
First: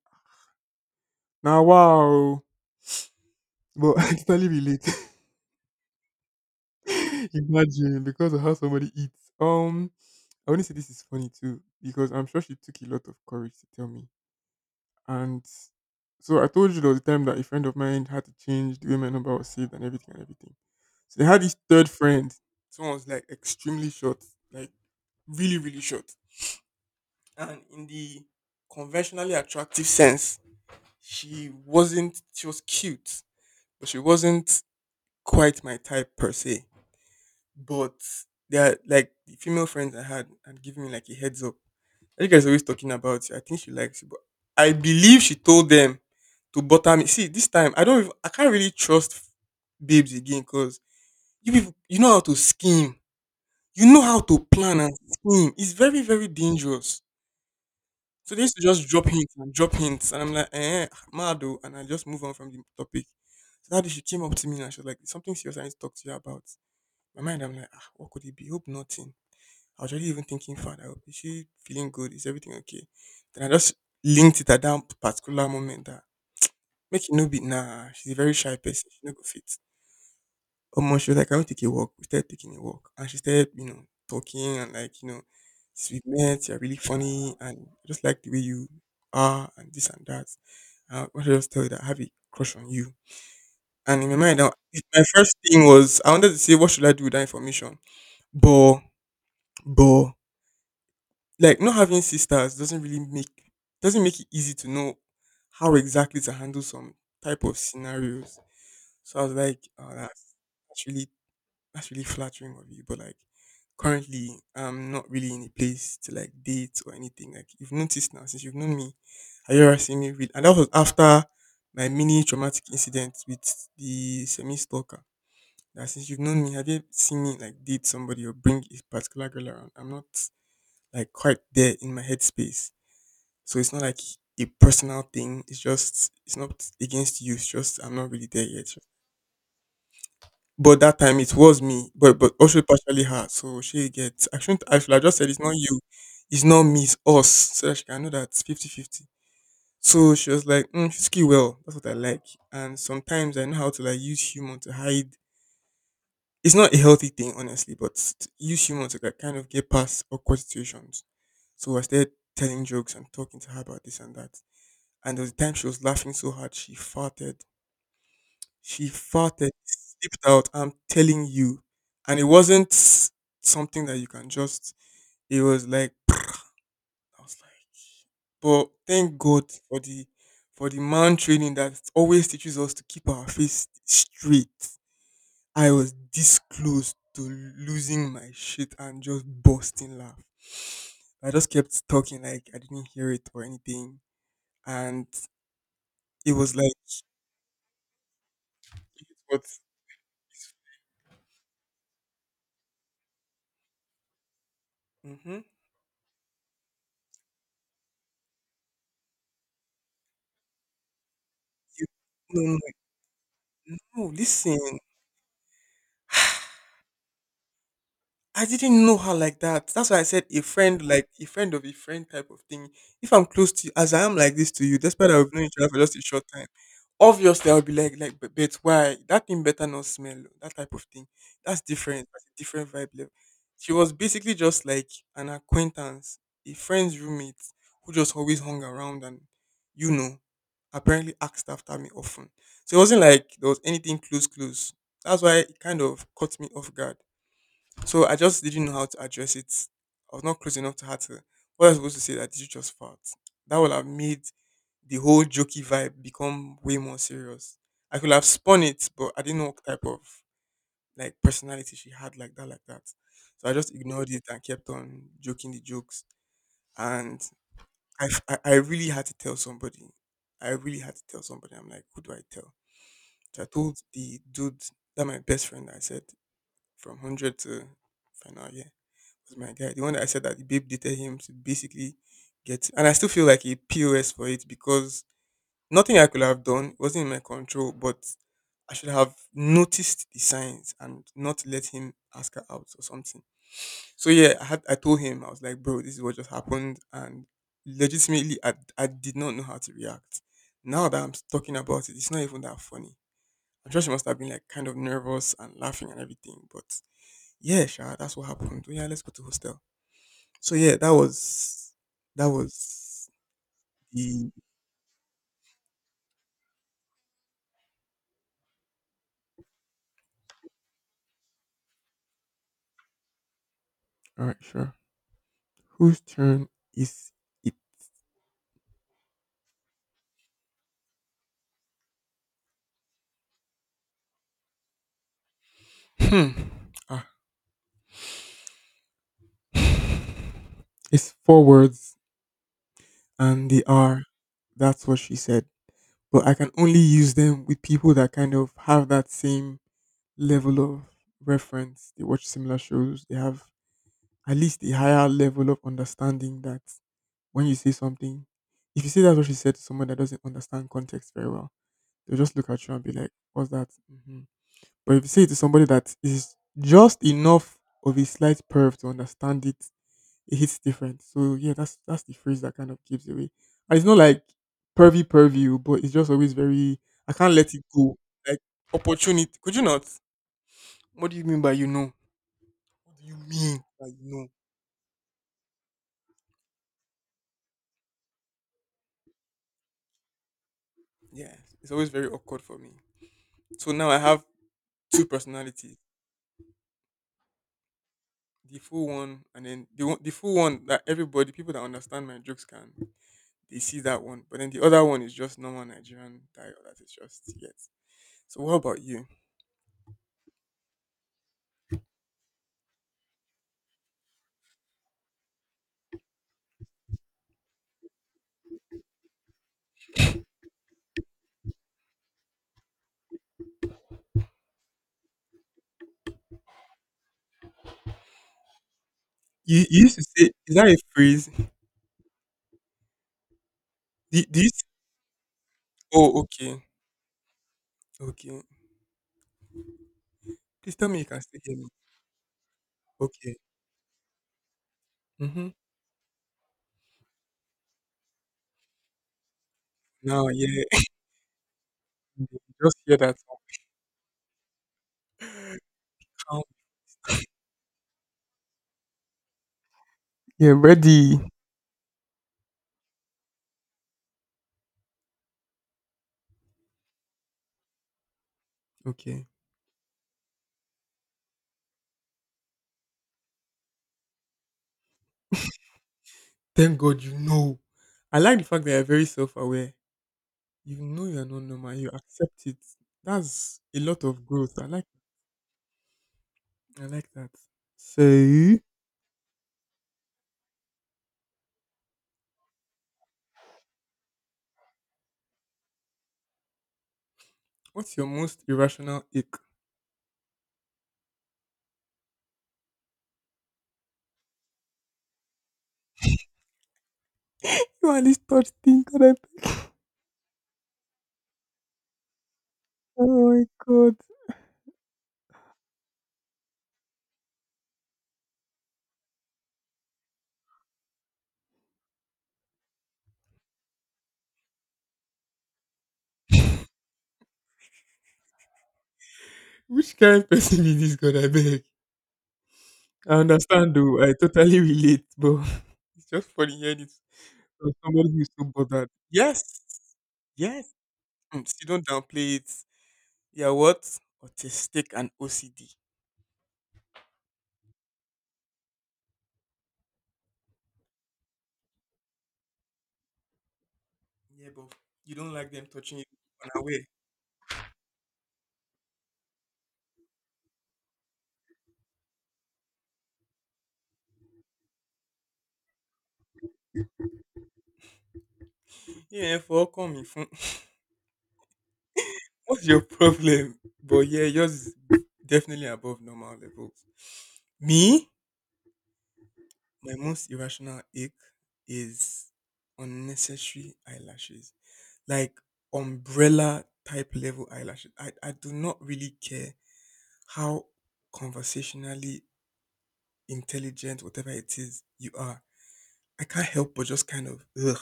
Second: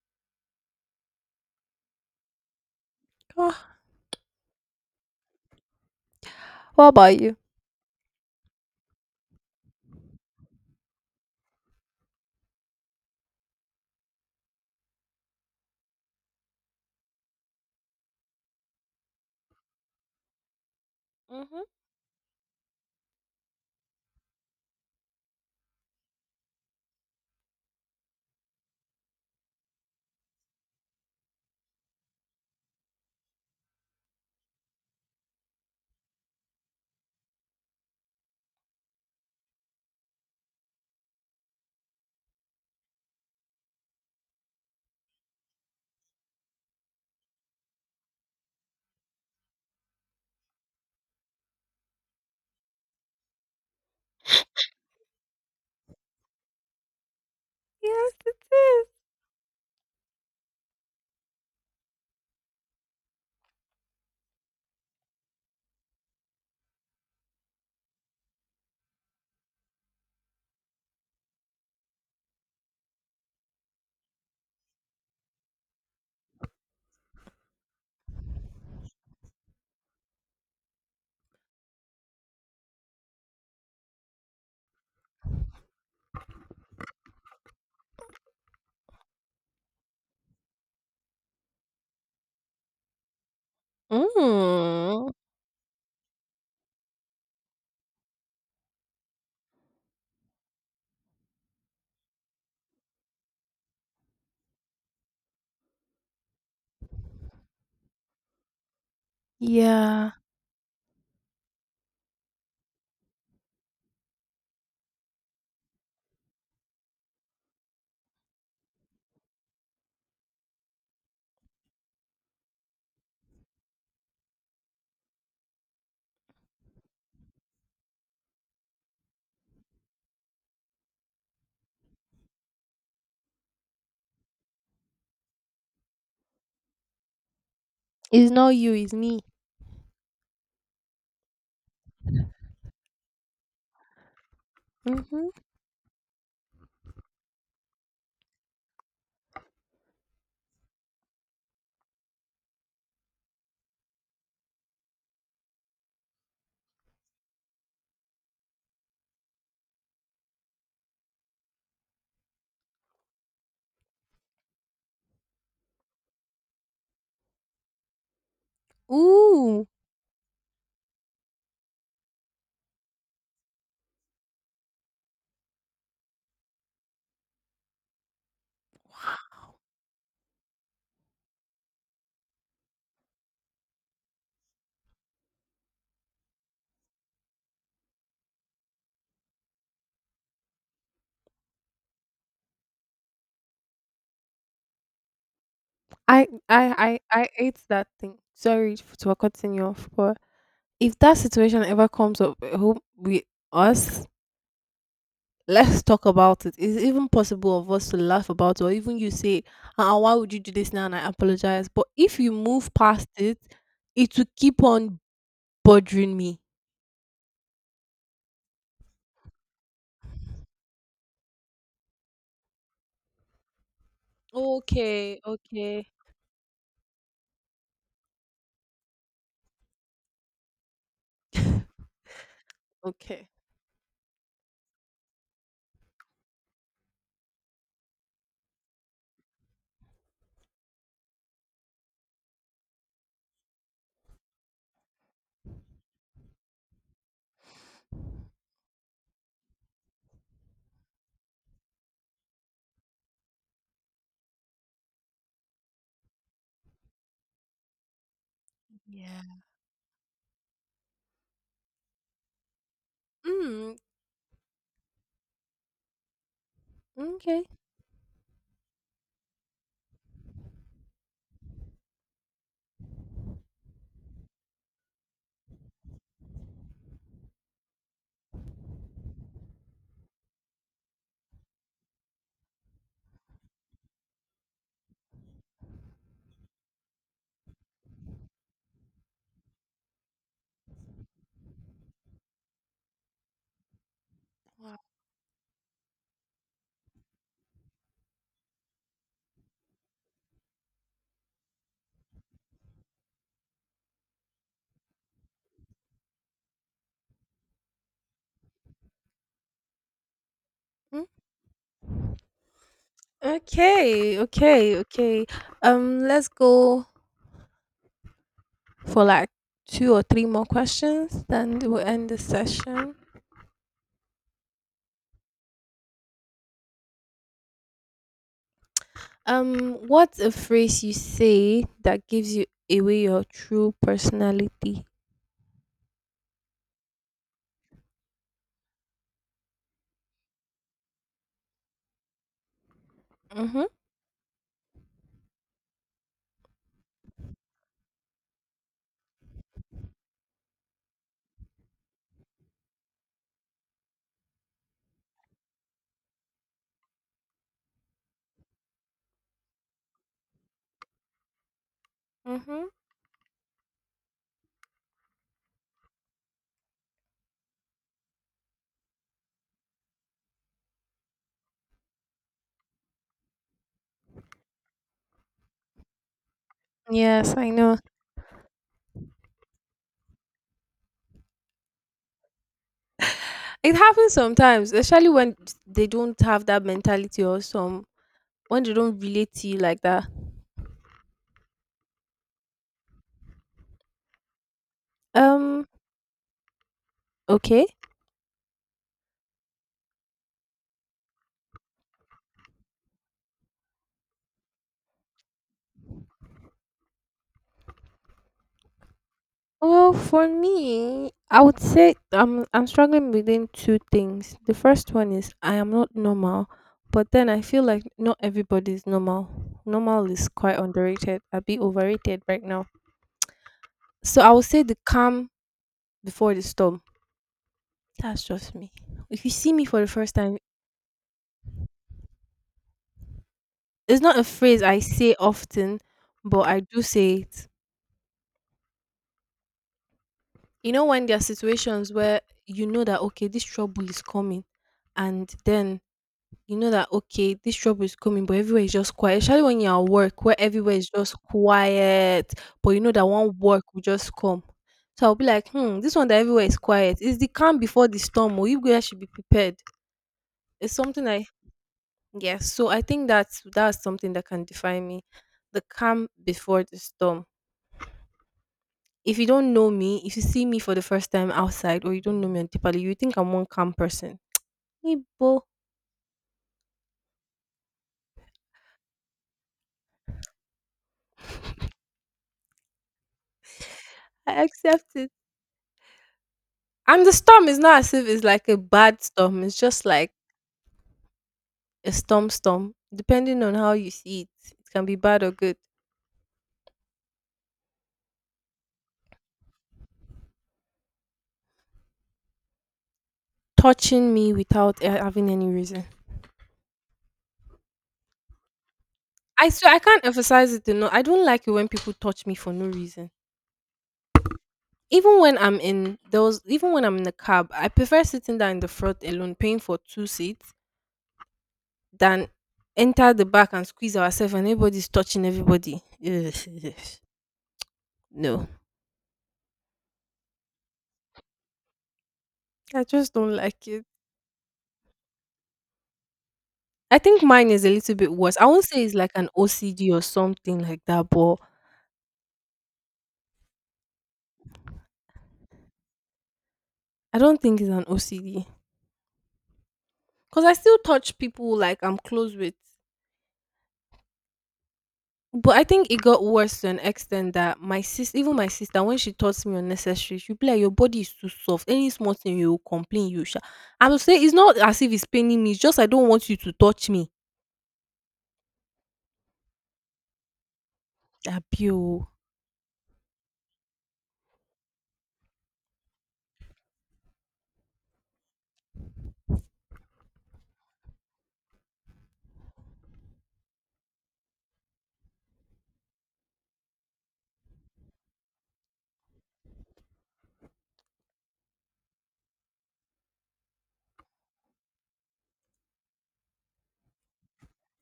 now wow.
Ah,
But I totally relate.
what about you?
Imagine because of how somebody eats. Um I only say this is funny too, because I'm sure she took a lot of courage to tell me. And so I told you there was a time that a friend of mine had to change the way my number was saved and everything and everything. So they had this
Mm-hmm.
third friend. Someone was like extremely short, like really, really short. And in the conventionally attractive sense, she wasn't, she was cute, but she wasn't quite my type per se. But they are like the female friends I had had given me like a heads up. You guys always talking about it. I think she likes it, but I believe she told them to butter me. See, this time I don't. Even, I can't really trust babes again because you people, you know how to scheme. You know how to plan and scheme. It's very very dangerous.
Yes.
So they used to just drop hints and drop hints, and I'm like, "Eh, mad oh," and I just move on from the topic. So that day she came up to me and she was like, "Something serious I need to talk to you about." My mind, I'm like, "Ah, what could it be? Hope nothing." I was already even thinking, "Father, is she feeling good? Is everything okay?" Then I just linked it at that particular moment that make it no be nah, she's a very shy person, she no go fit. Almost she was like, "I want to take a walk." We started taking a walk. And she started, you know, talking and like, you know, sweet met, "You're really funny and I just like the way you are and this and that. Uh, I want to just tell you that I have a crush on you." And in my mind, now, it- my
Mm.
first thing was I wanted to say, "What should I do with that information?" But, but like not having sisters doesn't really make doesn't make it easy to know how exactly to handle some type of scenarios. So I was like, "Oh,
Yeah.
that's that's really that's really flattering of you. But like currently I'm not really in a place to like date or anything. Like you've noticed now since you've known me, have you ever seen me real," and that was after my mini traumatic incident with the semi stalker. "That since you've known me, have you seen me like date somebody or bring a particular girl around? I'm not like quite there in my headspace. So it's not like a personal thing. It's just it's not against you. It's just I'm not really
It's
there
not
yet."
you, it's me.
But that time it was me, but but also partially her. So she gets. I shouldn't. I should have just
Mm-hmm.
said it's not you, it's not me, it's us. So that she can know that fifty fifty. So she was like, "Mm, she's ski well. That's what I like." And sometimes I know how to like use humor to hide it's not a healthy thing, honestly, but t- use humor to like kind of get past awkward situations. So I started telling jokes and talking to her about this and that. And there was a time she was laughing so hard she farted. She farted,
Ooh.
slipped out. I'm telling you, and it wasn't something that you can just. It was like I was like, but thank God for the for the man training that always teaches us to keep our face straight. I was this close to losing my shit and just busting laugh. I just kept talking like I didn't hear it or anything, and
I,
it was
I
like,
I I ate that thing. Sorry f- to
"What?
continue off, but if that situation ever comes up at home with us,
Mm-hmm.
let's talk about it. Is it even possible of us to laugh about it, or even you say, uh, why would you do this now? And I apologize. But
You,
if you
no, no,
move past it,
no,
it will keep
listen."
on bothering me.
I didn't know her like that. That's why I said a friend, like a friend of a friend type of thing. If I'm close to you, as I am like this to you, despite
Okay,
I've known each other for
okay.
just a short time, obviously I'll be like, like, but, but why? That thing better not smell. Oh," That type of thing. That's different. That's a different vibe level.
Okay.
She was basically just like an acquaintance, a friend's roommate who just always hung around and, you know, apparently asked after me often. So it wasn't like there was anything close, close. That's why it kind of caught me off guard. So I just didn't know how to address it. I was not close enough to her to. What I was supposed to say that did you just fart? That would have made the whole jokey vibe become way more serious. I could have spun it, but I
Yeah.
didn't know what type of like personality she had like that, like that. So I just
Mm,
ignored it and kept on joking the jokes. And
okay.
I, f- I, I really had to tell somebody. I really had to tell somebody. I'm like, who do I tell? So I told the dude that my best friend. I said from hundred to final, yeah was my guy. The one that I said that the babe dated him to basically get, and I still feel like a P O S for it because nothing I could have done it wasn't in my control, but I should have noticed the signs and not let him ask her out or something. So yeah, I had I
Wow.
told him I was like, "Bro, this is what just happened," and legitimately, I I did not know how to react. Now that I'm talking about it, it's not even that funny. I'm sure she must have been like kind of nervous and laughing and everything, but yeah, sure, that's what happened. Oh, yeah, let's go to hostel. So yeah, that
Mm.
was that was
Okay,
the
okay, okay. Um, let's go for like two or three more questions, then we'll end the session.
all right, sure. Whose turn is it?
Um, what's a phrase you say that gives you away your true personality?
Hmm. Ah, it's four words and they
Mm-hmm.
are that's what she said. But I can only use them with people that kind of have that same level of reference. They watch similar shows. They have at least a higher level of understanding that when you say something, if you say that's what she said to someone that doesn't understand context very well, they'll just look
Mm-hmm.
at you and be like, what's that? Mhm. But if you say it to somebody that is just enough of a slight perv to understand it, it hits different. So yeah, that's that's the phrase that kind of gives away. And it's not like pervy pervy, but it's just always very I can't
Yes, I
let it
know.
go. Like opportunity. Could you not? What do you mean by you know? What do you mean
It
by you
happens
know?
sometimes, especially when they don't have that mentality, or some, when they don't relate to you like that.
Yeah. It's always very awkward for me. So now I have two
Um,
personalities.
okay.
The full one and then the one- the full one that everybody, people that understand my jokes can they see that one. But then the other one is just normal Nigerian dialect that is just yet. So what about you?
Well, for me, I would say I'm I'm struggling within two things. The first one is, I am not normal, but then I feel like not everybody is normal. Normal is quite underrated. A bit overrated right now. So I would say the calm before the storm. That's just me. If you see
You,
me for
you
the
used to
first
say
time,
is that a phrase?
it's not
Do,
a
do you
phrase
s-
I say often,
oh,
but I
okay.
do say it.
Okay.
You
Please
know,
tell me you
when there are
can still hear me.
situations where you know that okay,
Okay.
this trouble is coming, and
Mm-hmm.
then you know that okay, this trouble is coming, but everywhere is just quiet. Especially when you're at work,
Now
where everywhere
yeah.
is just quiet, but
Just
you know
hear
that
that.
one work will just come. So I'll be like, hmm, this one that
Um,
everywhere is quiet. It's the calm before the storm. Or, you guys should be prepared.
yeah,
It's something
ready.
I, yeah. So I think that's that's something that can define me. The calm before the storm. If you
Okay.
don't know me, if you see me for the first time outside, or you don't know me on Tipali, you think I'm one calm person. Ibo,
Thank God you know. I like the fact that you're very self aware. You know you're not normal, you accept it. That's a lot of
I
growth. I
accept
like
it.
I
And
like
the
that.
storm is not as if it's like a
So
bad storm. It's just like a storm storm. Depending on how you see it, it can be bad or good.
what's your most irrational ick?
Touching me without a- having any reason.
You at least touch thing, God, I
I
beg.
swear I can't emphasize it enough. I don't like it when people touch me for no
Oh
reason.
my God.
Even when I'm in those, even when I'm in the cab, I prefer sitting down in the front alone, paying for two seats, than enter the back and squeeze ourselves and everybody's touching everybody. Ugh, ugh. No,
Which kind of person is this, God, I beg?
I just
I
don't like
understand,
it.
though. I totally relate, but it's just funny hearing it
I think mine is a
from
little
somebody
bit
who's
worse.
so
I won't say
bothered.
it's like an
Yes.
O C D or something
Yes.
like that, but
Mm, so you don't downplay it. Yeah, what? Autistic and O C D.
I don't think it's an O C D, because I still touch people like I'm close with.
Yeah, but you don't like
But I
them
think
touching
it
you
got worse to an
unaware.
extent that my sis, even my sister, when she taught me unnecessary, she'd be like, "Your body is too soft. Any small thing you will complain, you shall." I would say it's not as if it's paining me. It's just I don't want you to touch me.
Yeah, yeah, for coming from.
Abio.
What's your problem? But yeah, yours is definitely above normal levels. Me? My most irrational ache is unnecessary eyelashes, like umbrella type level eyelashes. I, I do not really care how conversationally intelligent, whatever it is, you are. I can't help but just kind of, ugh,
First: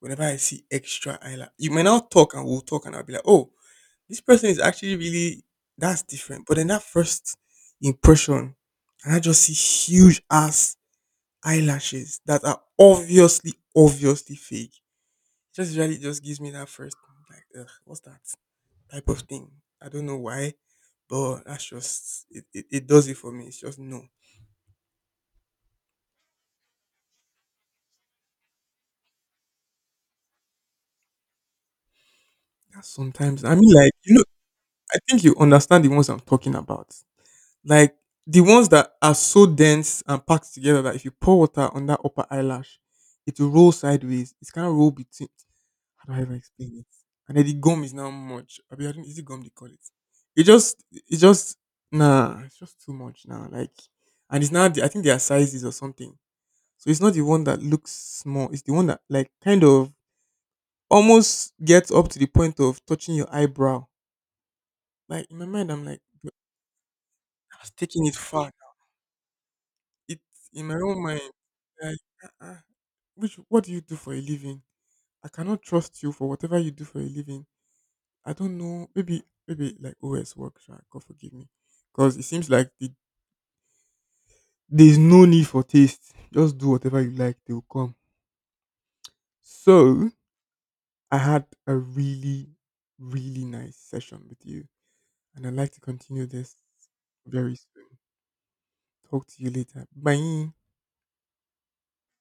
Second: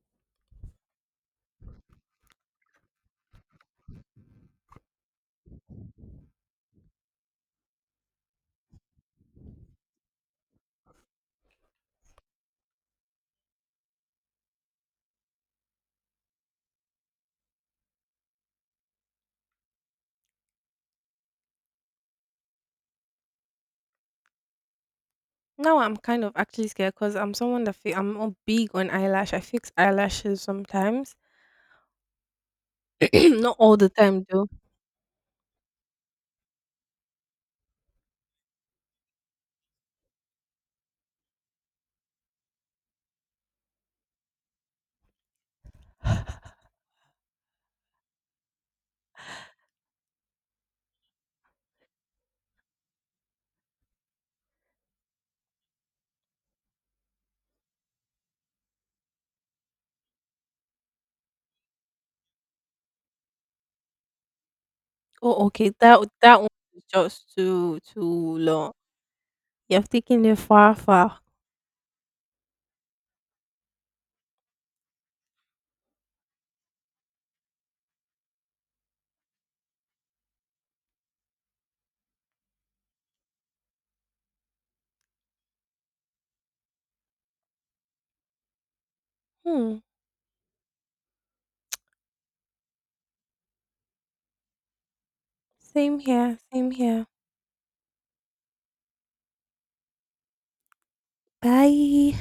whenever I see extra eyelash. You may now talk and we'll talk and I'll be like, oh, this person is actually really, that's different. But then that first impression, and I just see huge ass eyelashes that are obviously, obviously fake. Just usually just gives me that first like, ugh, what's that type of thing? I don't know why, but that's just it, it. It does it for me. It's just no.
Now I'm kind of actually scared because I'm someone that fe- I'm not big on eyelash. I fix eyelashes sometimes,
That's sometimes
not
I mean,
all the
like you
time
know,
though.
I think you understand the ones I'm talking about. Like the ones that are so dense and packed together that if you pour water on that upper eyelash, it will roll sideways. It's kind of roll between how do I even explain it? And then the gum is now much. I mean, I don't, is it gum they call it? It just, it just, nah, it's just too much now. Like, and it's now, the, I think their sizes or something. So it's not the one that looks small. It's the one that, like, kind of almost gets up to the point of touching your eyebrow. Like,
Oh,
in my
okay.
mind, I'm
That
like,
o-
"Bro,
that one is just
I was
too
taking it
too
far.
long. You have taken it
It's in
far,
my own
far.
mind. Like, uh-uh. Which, what do you do for a living? I cannot trust you for whatever you do for a living. I don't know. Maybe maybe like O S work, sha, God forgive me, because it seems like the, there's no need for taste. Just do whatever you like; they will come.
Hmm.
So I had a really really nice session with you, and I'd like to
Same
continue
here.
this
Same here.
very soon. Talk to you later. Bye.
Bye.